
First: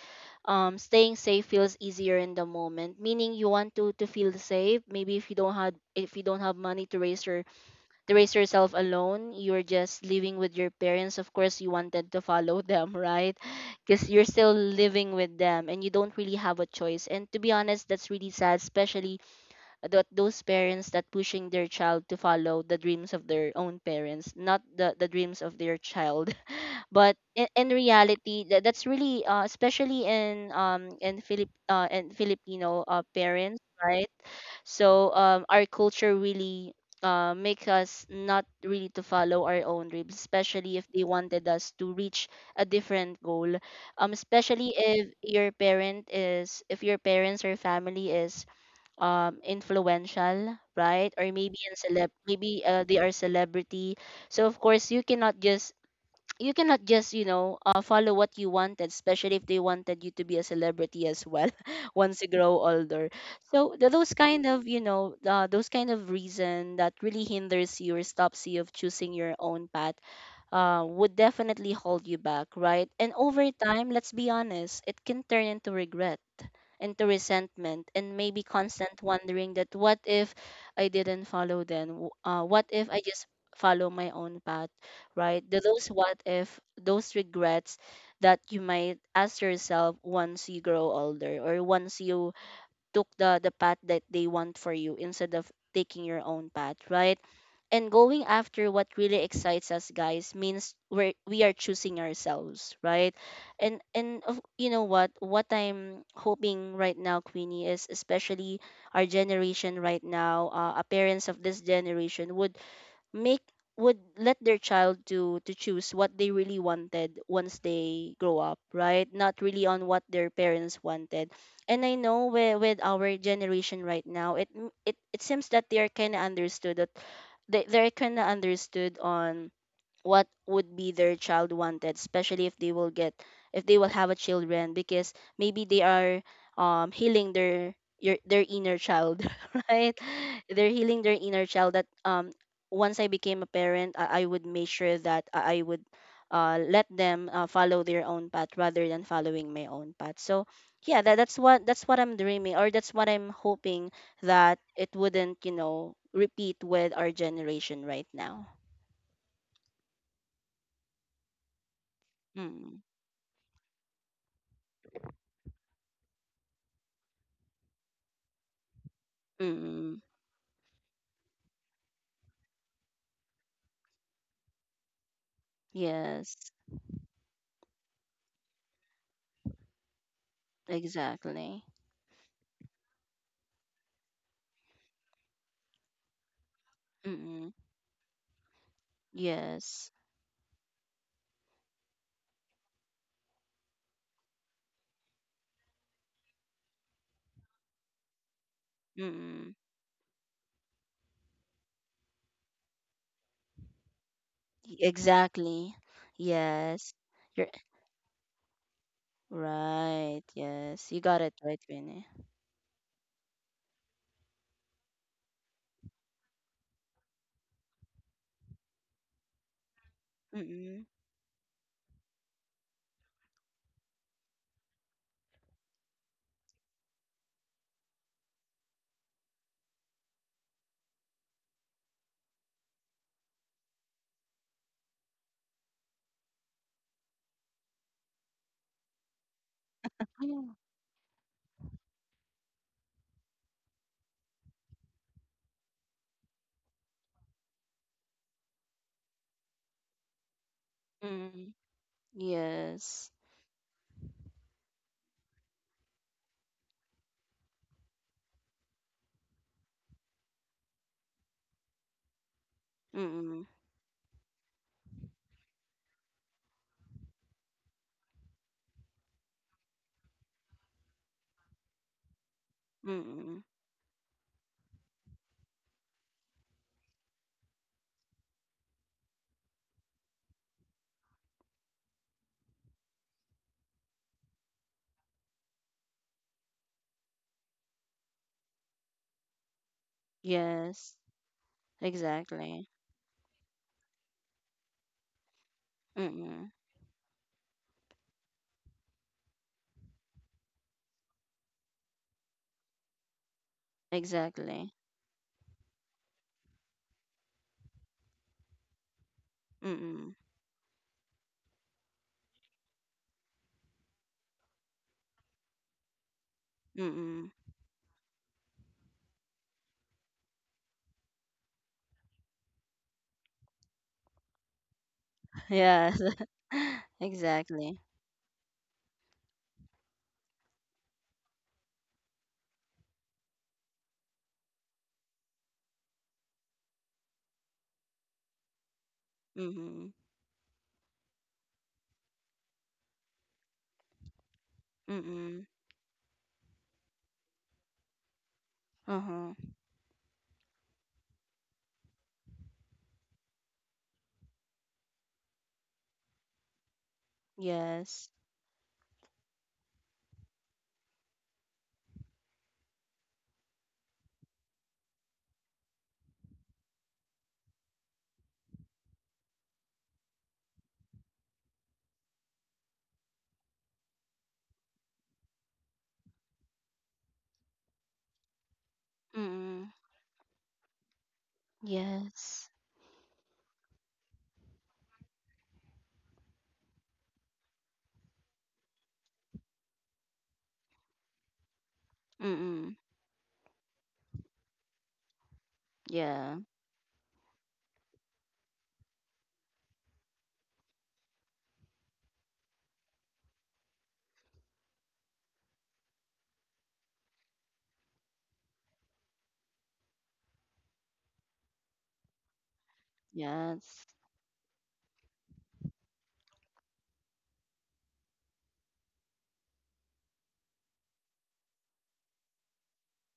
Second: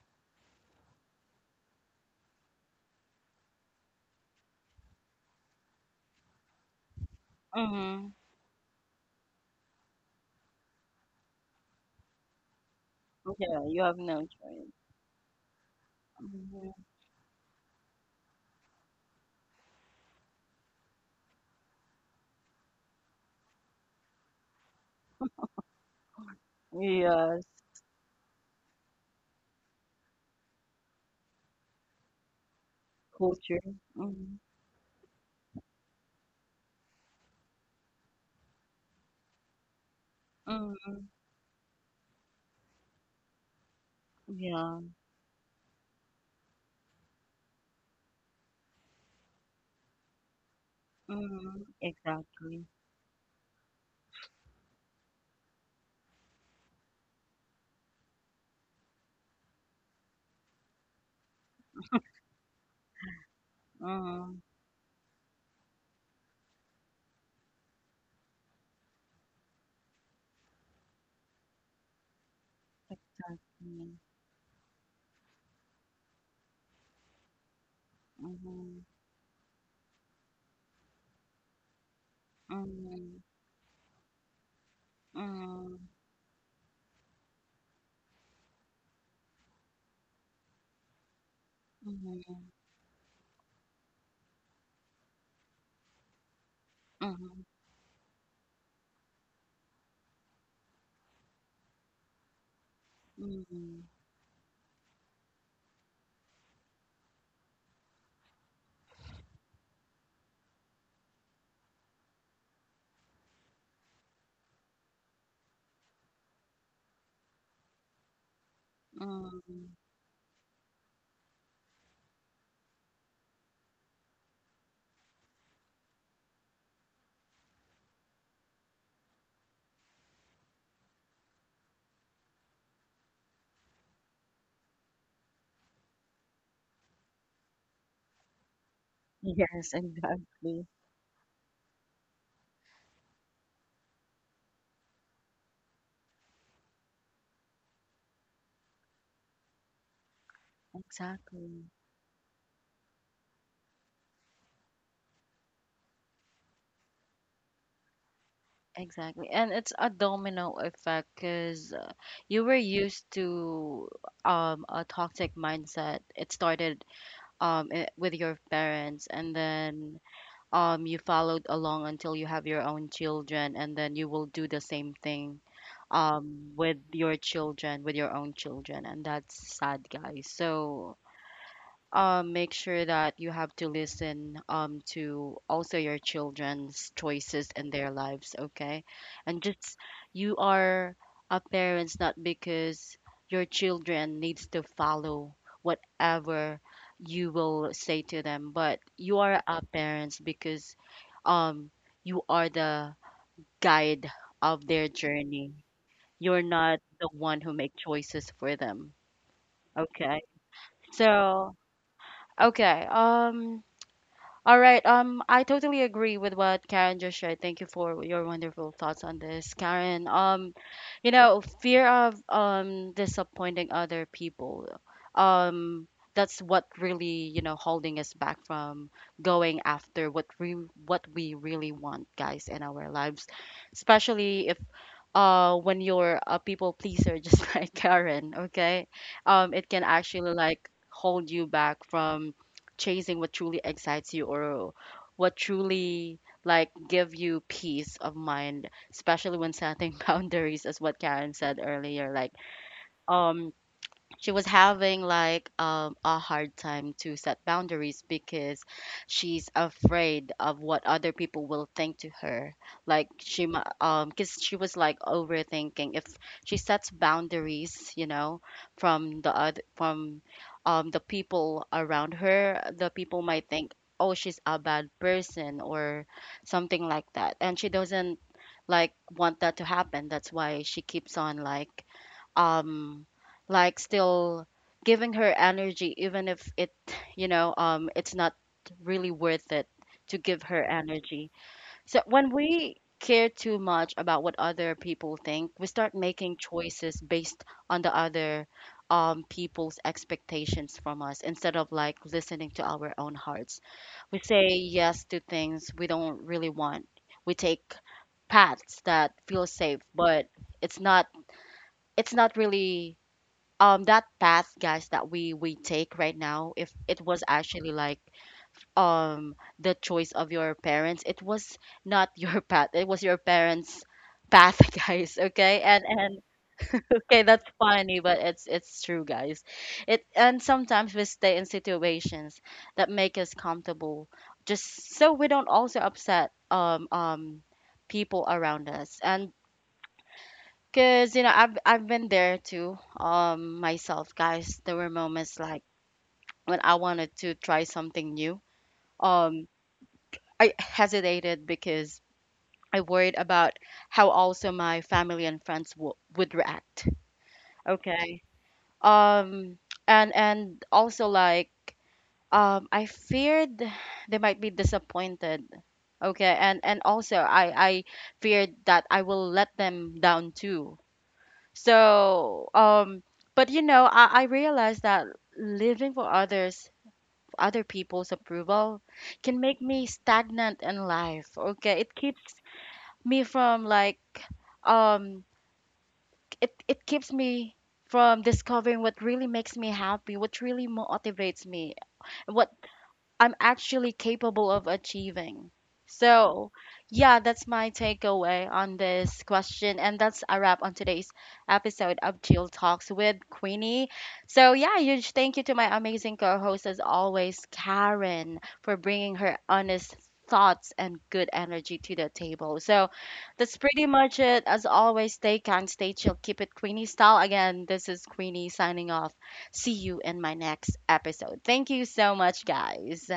staying safe feels easier in the moment. Meaning you want to feel safe. Maybe if you don't have, if you don't have money to raise your, mm. to raise yourself alone, you're just living with your parents. Of course, you wanted to follow them, right? Yeah, you have Because no you're still choice. living with them and you don't really have a Mhm. choice. And to be honest, that's really sad, especially that those parents that pushing their child to follow the dreams of their own parents, not the dreams of their child. But Yes, in reality, that's really, especially in Philip in Filipino culture. parents, right? Mm, So our culture really make us not really to follow our own dreams, especially if they mm, wanted us to reach a different goal. Especially yeah, if your parent is, if your parents or family is influential, right? Or maybe mm, in celeb, maybe exactly, they are celebrity. So of course you cannot just, you cannot just, you know, follow what you wanted, especially if they wanted you to be a celebrity as well once you grow older. So those mm, kind of, you know, those kind of reason that really hinders you or stops you of choosing your own path would definitely hold you back, right? And over time, exactly, let's be honest, it can turn into regret, into resentment, and maybe mhm, constant wondering that, what if I didn't follow then? What if I mm, just follow my own path, right? Those mm, what if, those regrets that you might ask yourself once you grow older, or once you mhm, took the path that they want for you instead of taking your own path, right? mhm, And going after what really excites us, guys, means we're, we are choosing ourselves, right? and mm, and of- you know what I'm hoping right now, Queenie, is, especially our generation right now, our parents of this generation would make, would let their child to choose what they really wanted once they grow up, right? Not really mm. on what their parents wanted. And I know with our generation right now, it it, it seems that they are kind of understood that they, they're kind of understood on what would be their child wanted, especially if they will get, if they will have a children, because maybe they are healing their, your, their inner child Yes, right? exactly. They're healing their inner child that once I became a parent, I would make sure that I would, let them follow their own path rather than following my own path. So yeah, that, that's what Exactly. that's what I'm dreaming, or that's what I'm hoping, that it wouldn't, you know, repeat with our generation right now. Exactly. And it's a domino effect because you were Hmm. used to a toxic mindset. It started with your parents, and then Mm-mm. You followed along until you have your own children, and then you will do the same thing Yes, with your children, with your own children. And that's sad, guys. So exactly. Make sure that you have to listen, to also your children's choices Mm-mm. in their lives, okay? And just, Yes. you are a parents not because your children needs to follow whatever you will say to them, but you are Mm-mm. a parents because um, you are the guide of their journey. Exactly. You're not Yes. the one You're who make choices for them, okay? right. Yes. You got it So, right, Vinny. okay, All right. I totally agree with what Karen just shared. Thank you for your wonderful thoughts on this, Karen. Mm-mm. You know, fear of disappointing other people. Um, that's what really, you know, holding us back from going after what we, what we really want, guys, in our lives. Especially if when you're a people pleaser just like Karen, okay? It can actually Mm. like hold you back from chasing what truly excites you, or what truly like give you peace of mind, especially when setting boundaries, as what Karen Mm-mm. said earlier, like Yes. um she was having like a hard time to set boundaries because she's afraid of what other people will think to her, like Mm-mm. Because she was like overthinking if she sets boundaries, you know, from the other, from the people around her, the people Mm-mm. might think, oh, she's a bad person or something like that, and she doesn't like want that to happen. That's why she keeps on um like still giving her energy, even if it you know, it's not really worth it to give her Yes. energy. So when Exactly. we care too much about what other people think, we start making Mm-mm. choices based on the other, people's expectations from us instead of like listening to our own hearts. We say Exactly. yes to things we don't really want, we take paths that feel safe, Mm-mm. but it's not, it's not really that path, guys, that we take right now, if it was Mm-mm. actually like the choice of your parents. It was not your path, it was your parents path, guys, okay? and Yes. and okay, that's Exactly. funny, but it's true, guys. It, and sometimes we stay in situations that make us comfortable just so we don't also upset people around us. And Mm-mm. cause you know, I've been there too, myself, guys. There were moments Mm-mm. like when I wanted to try something new. Uh-huh. Um, I hesitated because I worried about how also my family and friends w would react. Yes. Okay. Um, and also like I feared they might be disappointed. Okay. And also I feared that I will let them down too. So, but you know, I realized that living for others, other people's approval, can make Mm-mm. me stagnant in life. Okay, it keeps Yes. me from like, um, it keeps me from discovering what really makes me happy, what really motivates me, what Mm. I'm actually capable of achieving. Yeah. So, yeah, that's my takeaway on this question. And that's a wrap on today's episode of Jill Talks with Queenie. So, yeah, huge thank you to my amazing co host, as always, Karen, for bringing her honest thoughts and good energy to the table. So, that's pretty Yes. much it. As always, stay kind, stay chill, keep it Queenie style. Again, this is Queenie signing off. See you in my next episode. Thank you so much, guys.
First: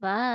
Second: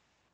Bye.